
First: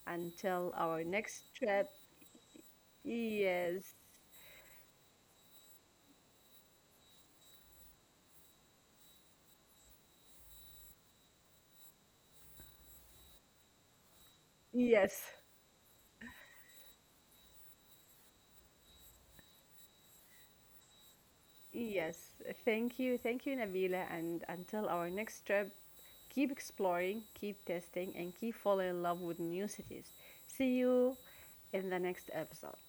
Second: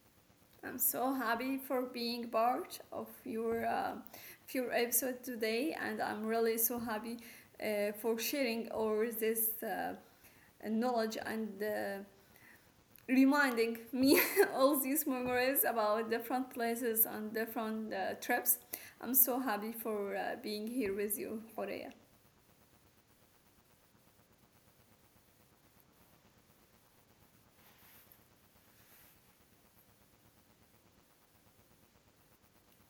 S1: Until
S2: I'm
S1: our
S2: so
S1: next
S2: happy for
S1: trip,
S2: being part
S1: yes,
S2: of your episode today, and I'm really so happy for sharing all this knowledge and reminding me all these
S1: yes,
S2: memories about different places and different trips. I'm so happy for being here with you, Horea.
S1: yes. Thank you, Nabila. And until our next trip, keep exploring, keep testing, and keep falling in love with new cities. See you in the next episode.